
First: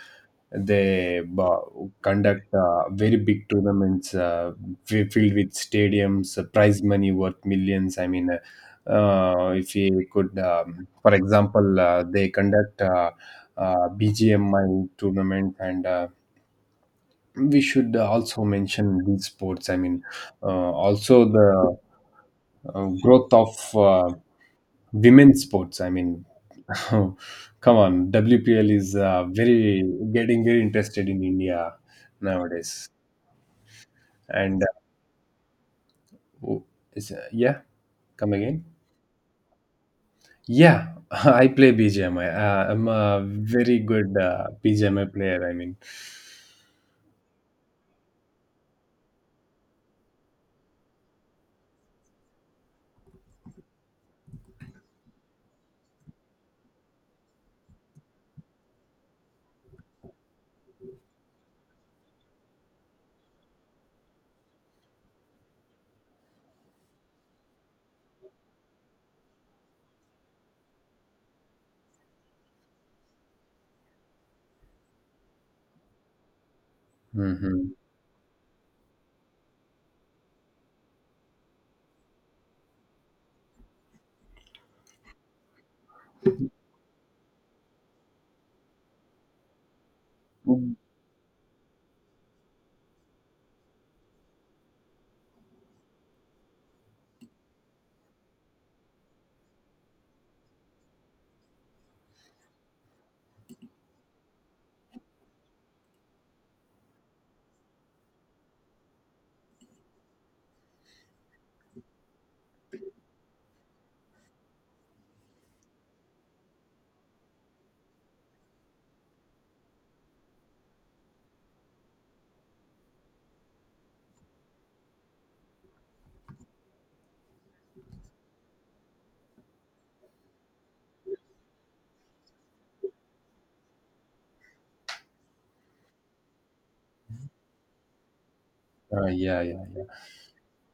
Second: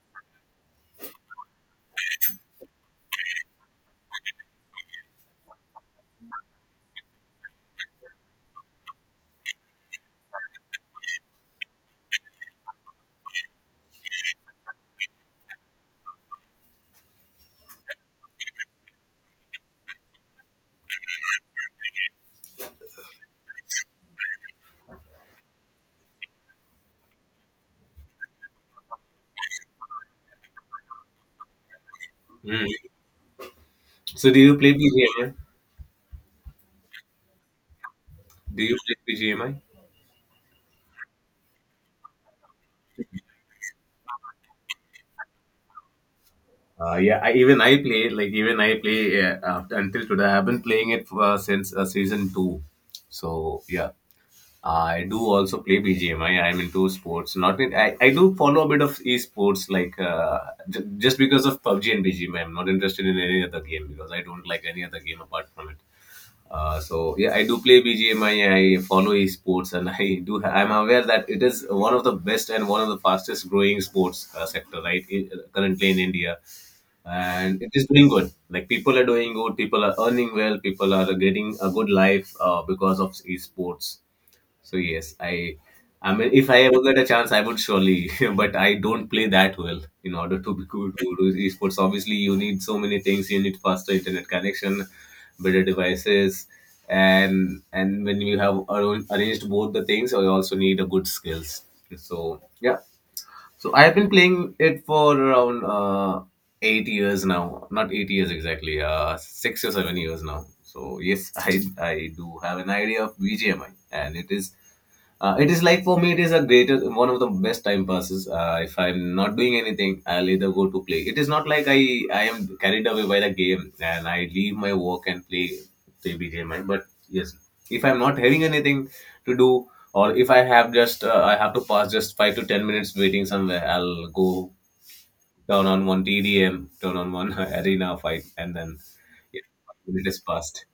[SPEAKER 2] they conduct very big tournaments, filled with stadiums, prize money worth millions. I mean, if you could, for example, they conduct BGMI tournament, and we should also mention these sports. I mean, uh, also the growth of women's sports. I mean, come on, WPL is very getting very interested in India
[SPEAKER 1] Mm.
[SPEAKER 2] nowadays.
[SPEAKER 1] So do you
[SPEAKER 2] and
[SPEAKER 1] play BGMI?
[SPEAKER 2] uh, oh, yeah, come
[SPEAKER 1] Do
[SPEAKER 2] again?
[SPEAKER 1] you play BGMI?
[SPEAKER 2] Yeah, I play BGMI. I'm a very good BGMI player, I mean.
[SPEAKER 1] Yeah, even I play, until today. I have been playing it since season 2, so yeah. I do also play BGMI. I'm into sports. Not in, I do follow a bit of esports, like just because of PUBG and BGMI. I'm not interested in any other game because I don't like any other game apart from it. So yeah, I do play BGMI. I follow esports, and I do. I'm aware that it is one of the best and one of the fastest growing sports sector, right? Currently in India, and
[SPEAKER 2] Hmm.
[SPEAKER 1] it is doing good. Like people are doing good, people are earning well, people are getting a good life because of esports. So yes, I mean if I ever get a chance I would surely but I don't play that well in order to be
[SPEAKER 2] uh,
[SPEAKER 1] good to do esports. Obviously you need so many things, you need faster internet connection, better devices and when you have arranged both the things you also need a good skills. So yeah. So I've been playing it for around 8 years now. Not 8 years exactly, 6 or 7 years now. So yes, I do have an idea of BGMI, and it is like for me, it is a greater one of the best time passes. If I'm not doing anything, I'll either go to play. It is not like I am carried away by the game and I leave my work and play BGMI. But yes, if I'm not having anything to do, or if I have just I have to pass just 5 to 10 minutes waiting somewhere, I'll go turn on one TDM, turn on one arena fight, and then
[SPEAKER 2] yeah,
[SPEAKER 1] yeah,
[SPEAKER 2] yeah, yeah.
[SPEAKER 1] it is passed.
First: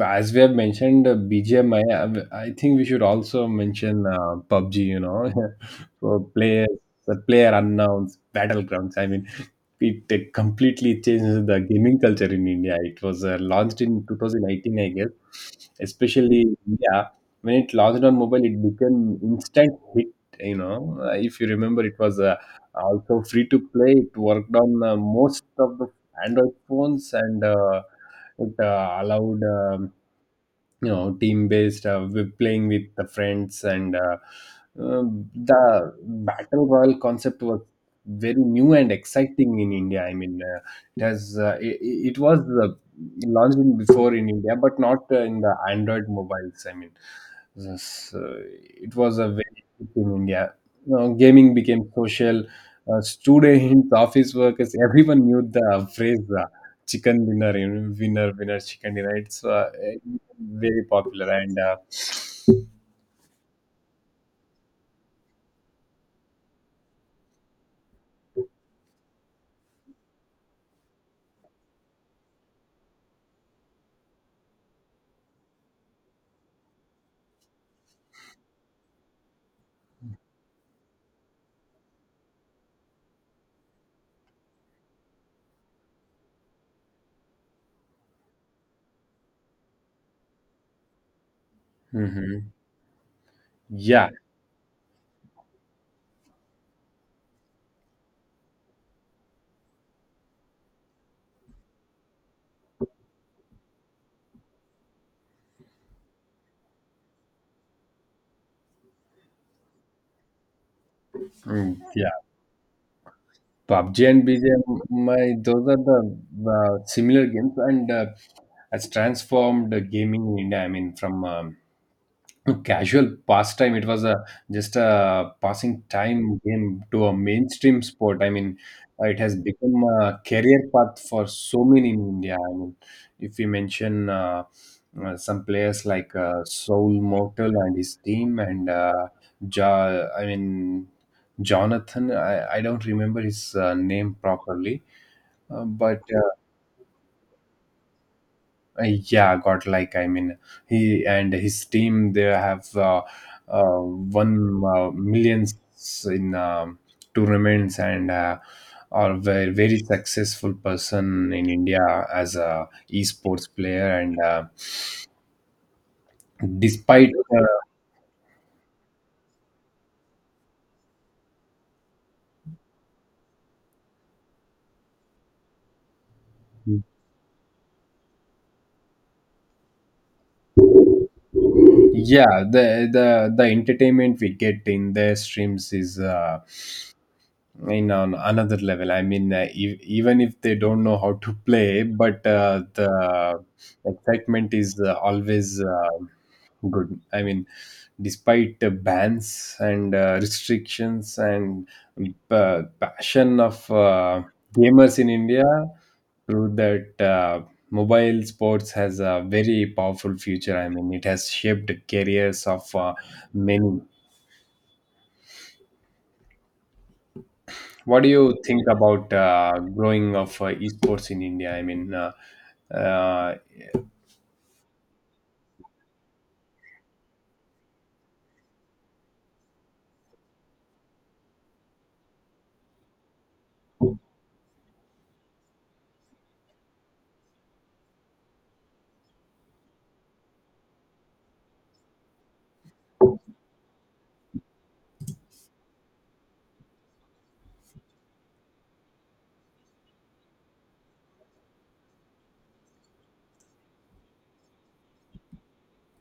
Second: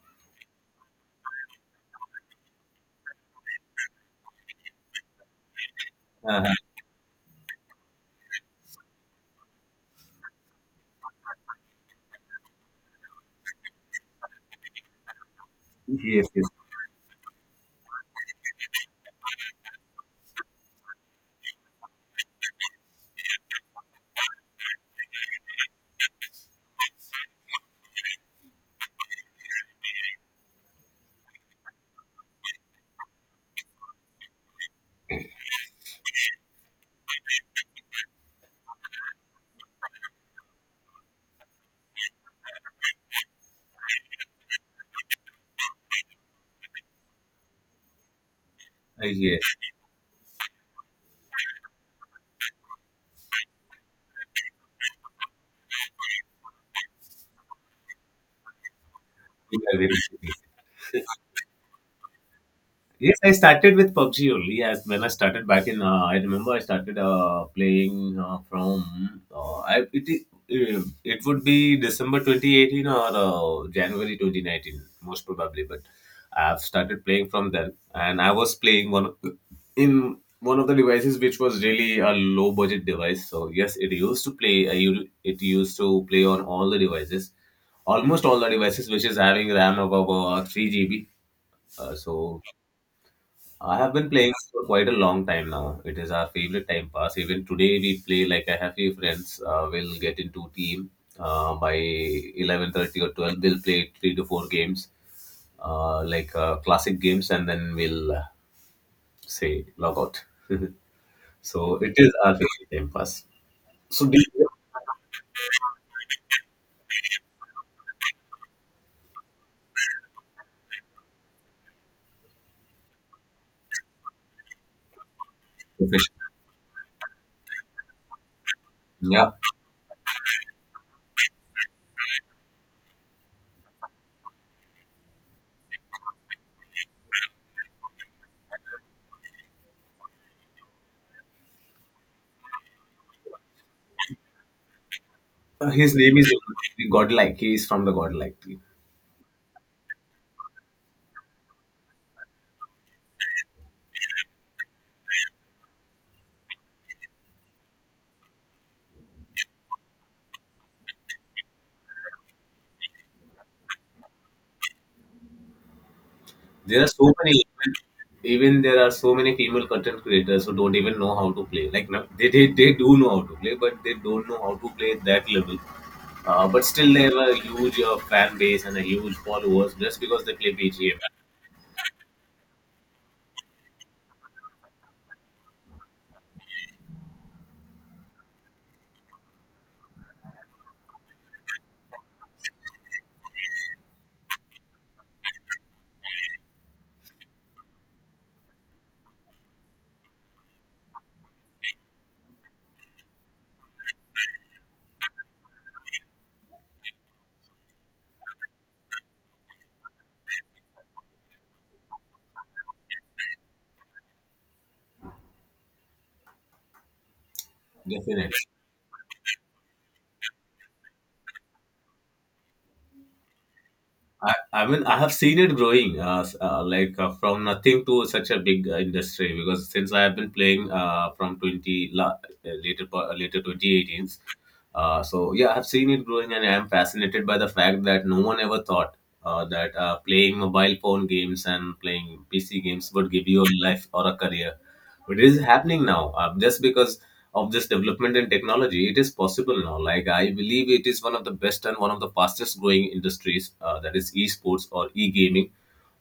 [SPEAKER 2] As we have mentioned BGMI, I think we should also mention PUBG, you know, for
[SPEAKER 1] Uh,
[SPEAKER 2] players, the player unknowns, battlegrounds. I mean, it completely changes the gaming culture in India. It was launched in 2018, I guess,
[SPEAKER 1] yes,
[SPEAKER 2] especially in India. When it launched on mobile, it became instant hit, you know. If you remember, it was also free to play. It worked on most of the Android phones, and it allowed, team based with playing with the friends, and uh, the battle royal concept was very new and exciting in India. I mean, it has uh, it, it was uh, launched in- before in India, but not in the Android mobiles. I mean, this, uh, it was a
[SPEAKER 1] yes,
[SPEAKER 2] very big in India, you know. Gaming became social. Students, office workers, everyone knew the phrase chicken dinner, you know, winner winner chicken dinner. It's
[SPEAKER 1] yes.
[SPEAKER 2] very popular, and
[SPEAKER 1] Yes, I started with PUBG only. As when I started back in, I remember I started playing from it would be December 2018 or January 2019 most probably. But I've started playing from then, and I was playing in one of the devices which was really a low budget device. So yes, it used to play. It used to play on all the devices, almost all the devices which is having RAM of about 3 GB. So
[SPEAKER 2] hmm,
[SPEAKER 1] I have
[SPEAKER 2] yeah,
[SPEAKER 1] been playing for quite a long time now. It is our favorite time pass. Even today we play. Like I have few friends, will get into team by 11:30 or 12. They'll play 3 to 4 games, like classic games, and then we'll say log out. So
[SPEAKER 2] mm,
[SPEAKER 1] it
[SPEAKER 2] yeah.
[SPEAKER 1] is our favorite time pass.
[SPEAKER 2] PUBG
[SPEAKER 1] So do
[SPEAKER 2] and
[SPEAKER 1] you.
[SPEAKER 2] BGMI, those are the similar games, and has transformed the gaming in India. I mean, from casual pastime. It was a just a passing time game to a mainstream sport. I mean, it
[SPEAKER 1] Yeah.
[SPEAKER 2] has become a career path for so many in India. I mean, if we mention some players like Soul Mortal and his team, and I mean Jonathan. I don't remember his name properly,
[SPEAKER 1] His
[SPEAKER 2] but
[SPEAKER 1] name is Godlike. He is from the Godlike.
[SPEAKER 2] uh, yeah, got like, I mean, he and his team, they have won millions in tournaments, and are very very successful person in India as a esports player, and
[SPEAKER 1] There are
[SPEAKER 2] despite
[SPEAKER 1] so
[SPEAKER 2] uh,
[SPEAKER 1] many even, there are so many female content creators who don't even know how to play. Like they do know how to play, but they don't know how to play at that level. But still, they have a huge fan base and a huge followers just because they play BGM.
[SPEAKER 2] yeah, the entertainment we get in their streams is in on another level. I mean, ev even if they don't know how to play, but the excitement is always good. I mean, despite bans and restrictions, and passion of gamers in India, through that, mobile sports has a very powerful future. I mean, it has shaped careers of many. What do
[SPEAKER 1] Definitely.
[SPEAKER 2] you think about growing of esports in India? I mean, uh,
[SPEAKER 1] I mean, I have seen it growing, like from nothing to such a big industry. Because since I have been playing from 20 later 2018s, so yeah, I have seen it growing, and I am fascinated by the fact that no one ever thought that playing mobile phone games and playing PC games would give you a life or a career. But it is happening now, just because of this development in technology. It is possible now, like I believe it is one of the best and one of the fastest growing industries, that is esports or e-gaming,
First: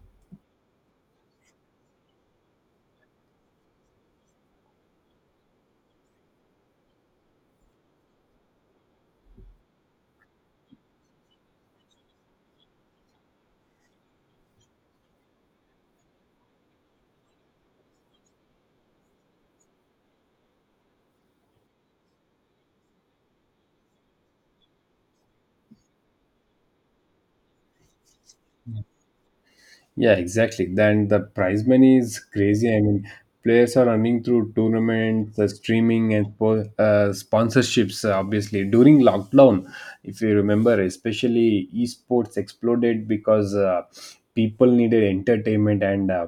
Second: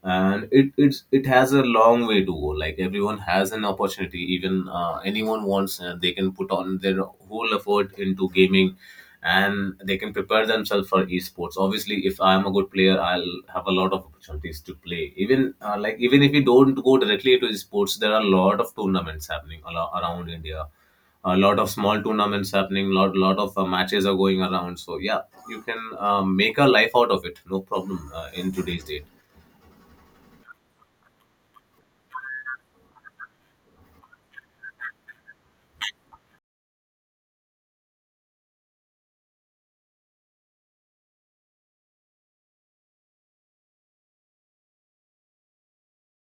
[SPEAKER 1] and it has a long way to go. Like everyone has an opportunity. Even anyone wants, they can put on their whole effort into gaming, and they can prepare themselves for esports. Obviously, if I am a good player, I'll have a lot of opportunities to play. Even like even if you don't go directly to esports, there are a lot of tournaments happening a around India, a lot of small tournaments happening, lot of matches are going around, so yeah, you can make a life out of it, no problem, in today's date.
[SPEAKER 2] yeah, exactly. Then the prize money is crazy. I mean, players are running through tournaments, the streaming, and sponsorships. Obviously, during lockdown, if you remember, especially esports exploded because people needed entertainment and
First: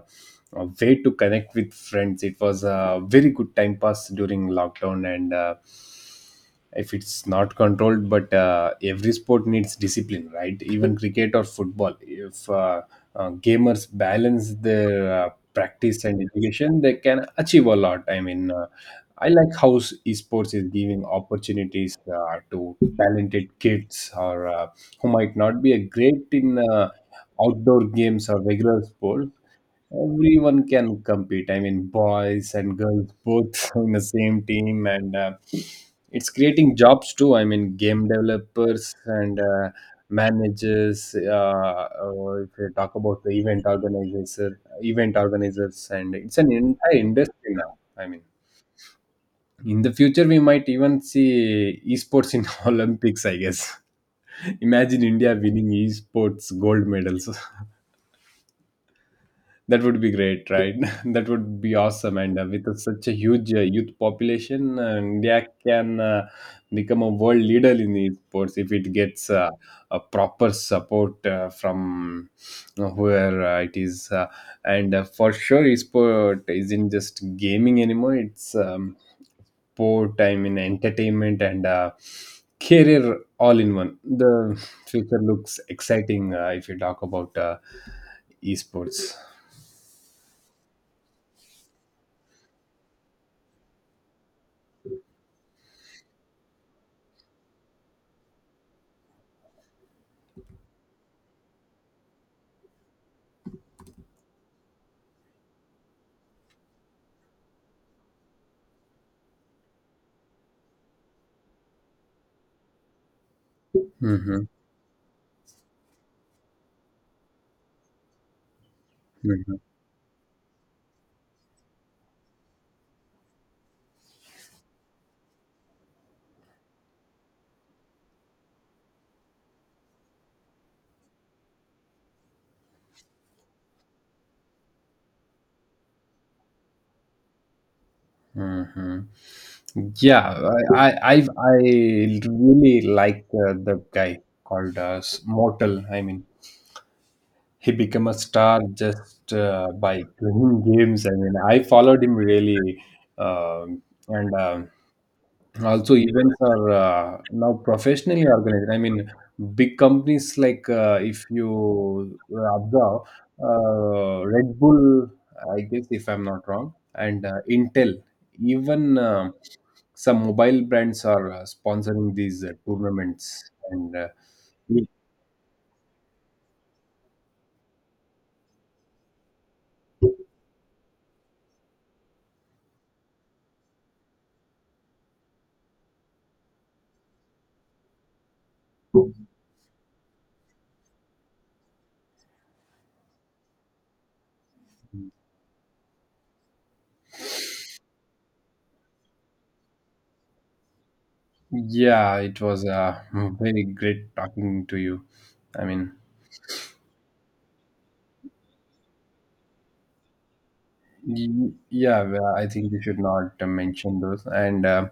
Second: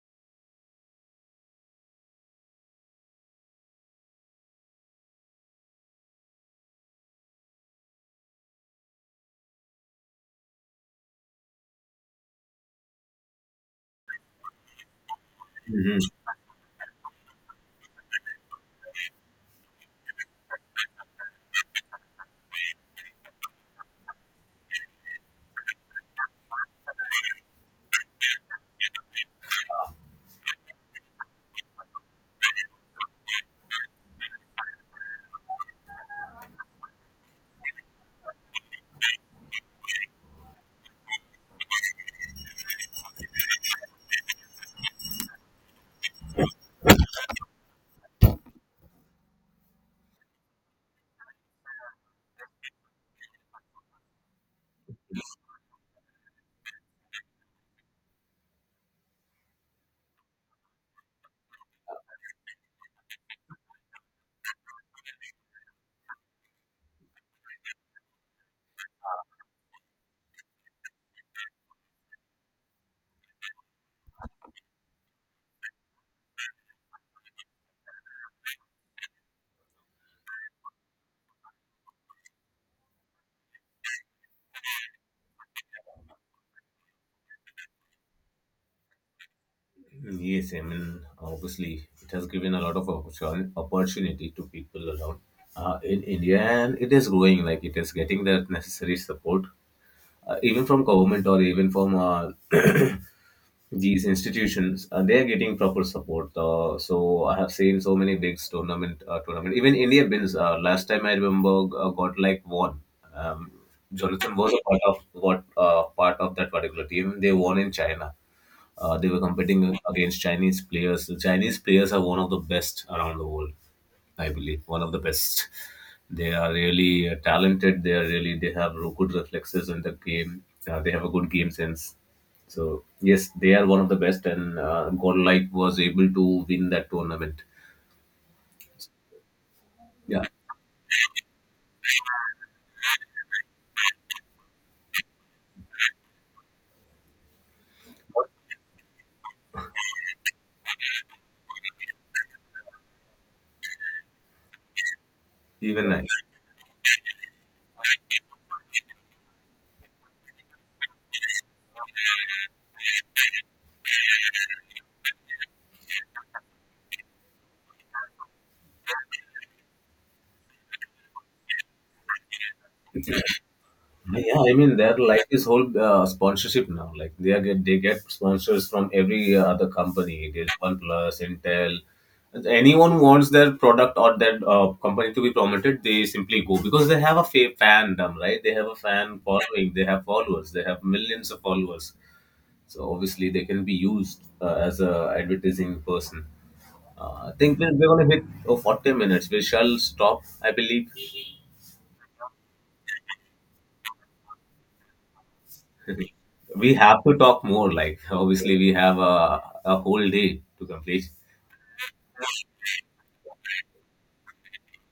[SPEAKER 2] a way to connect with friends. It was a very good time pass during lockdown, and if it's not controlled, but every sport needs discipline, right? Even cricket or football, if gamers balance their
[SPEAKER 1] Mhm.
[SPEAKER 2] practice and education, they can achieve a lot, I mean I like how esports is giving opportunities to talented kids or who might not be a great in outdoor games or regular sports. Everyone can compete, I mean, boys and girls both in the same team, and it's creating jobs too. I mean, game developers and managers, or if you talk about the event organizers, and it's an entire industry now. I mean, in the future we might even see esports in Olympics, I guess. Imagine India winning esports gold medals. That would be great, right? That would be awesome. And with such a huge youth population, India can become a world leader in esports if it gets a proper support from where it is. And for sure, esport isn't just gaming anymore. It's sport, I mean, entertainment and career, all in one. The future looks exciting if you talk about esports.
[SPEAKER 1] Yes, I mean, obviously it has given a lot of opportunity to people around, in India, and it is growing. Like it is getting that necessary support, even from government or even from these institutions. They are getting proper support, so I have seen so many big tournament. Even India wins. Last time I remember, got like one. um, Jonathan
[SPEAKER 2] Mhm,
[SPEAKER 1] was a part of what part of that particular team. They won in China. They were
[SPEAKER 2] mhm,
[SPEAKER 1] competing against Chinese players. The Chinese players are one of the best around the world, I believe. One of the best. They are really talented. They are really they have good reflexes in the game. They have a good game sense. So yes, they are one of the best, and Godlike was able to win that tournament.
[SPEAKER 2] mhm.
[SPEAKER 1] Yeah,
[SPEAKER 2] Yeah, I really like the guy called Mortal. I mean, he became a star just by playing games. I mean, I followed him really, um and
[SPEAKER 1] even
[SPEAKER 2] also,
[SPEAKER 1] I.
[SPEAKER 2] events are now professionally organized. I mean, big companies like, if you observe, Red Bull, I guess if I'm not wrong, and Intel, even some mobile brands are sponsoring these tournaments. And
[SPEAKER 1] Yeah, I mean they're like this whole sponsorship now. Like they get sponsors from every other company. There's OnePlus, Intel. Anyone who wants their product or their company to be promoted, they simply go because they have a fandom, right? They have a fan following. They have followers. They have millions of followers. So obviously they can be used as a advertising person. I think we're gonna hit 40 minutes. We shall stop, I believe.
[SPEAKER 2] yeah, it was very great talking to you. I mean,
[SPEAKER 1] We have to talk more, like obviously we have a whole day to complete
[SPEAKER 2] yeah, well, I think we should not mention those and.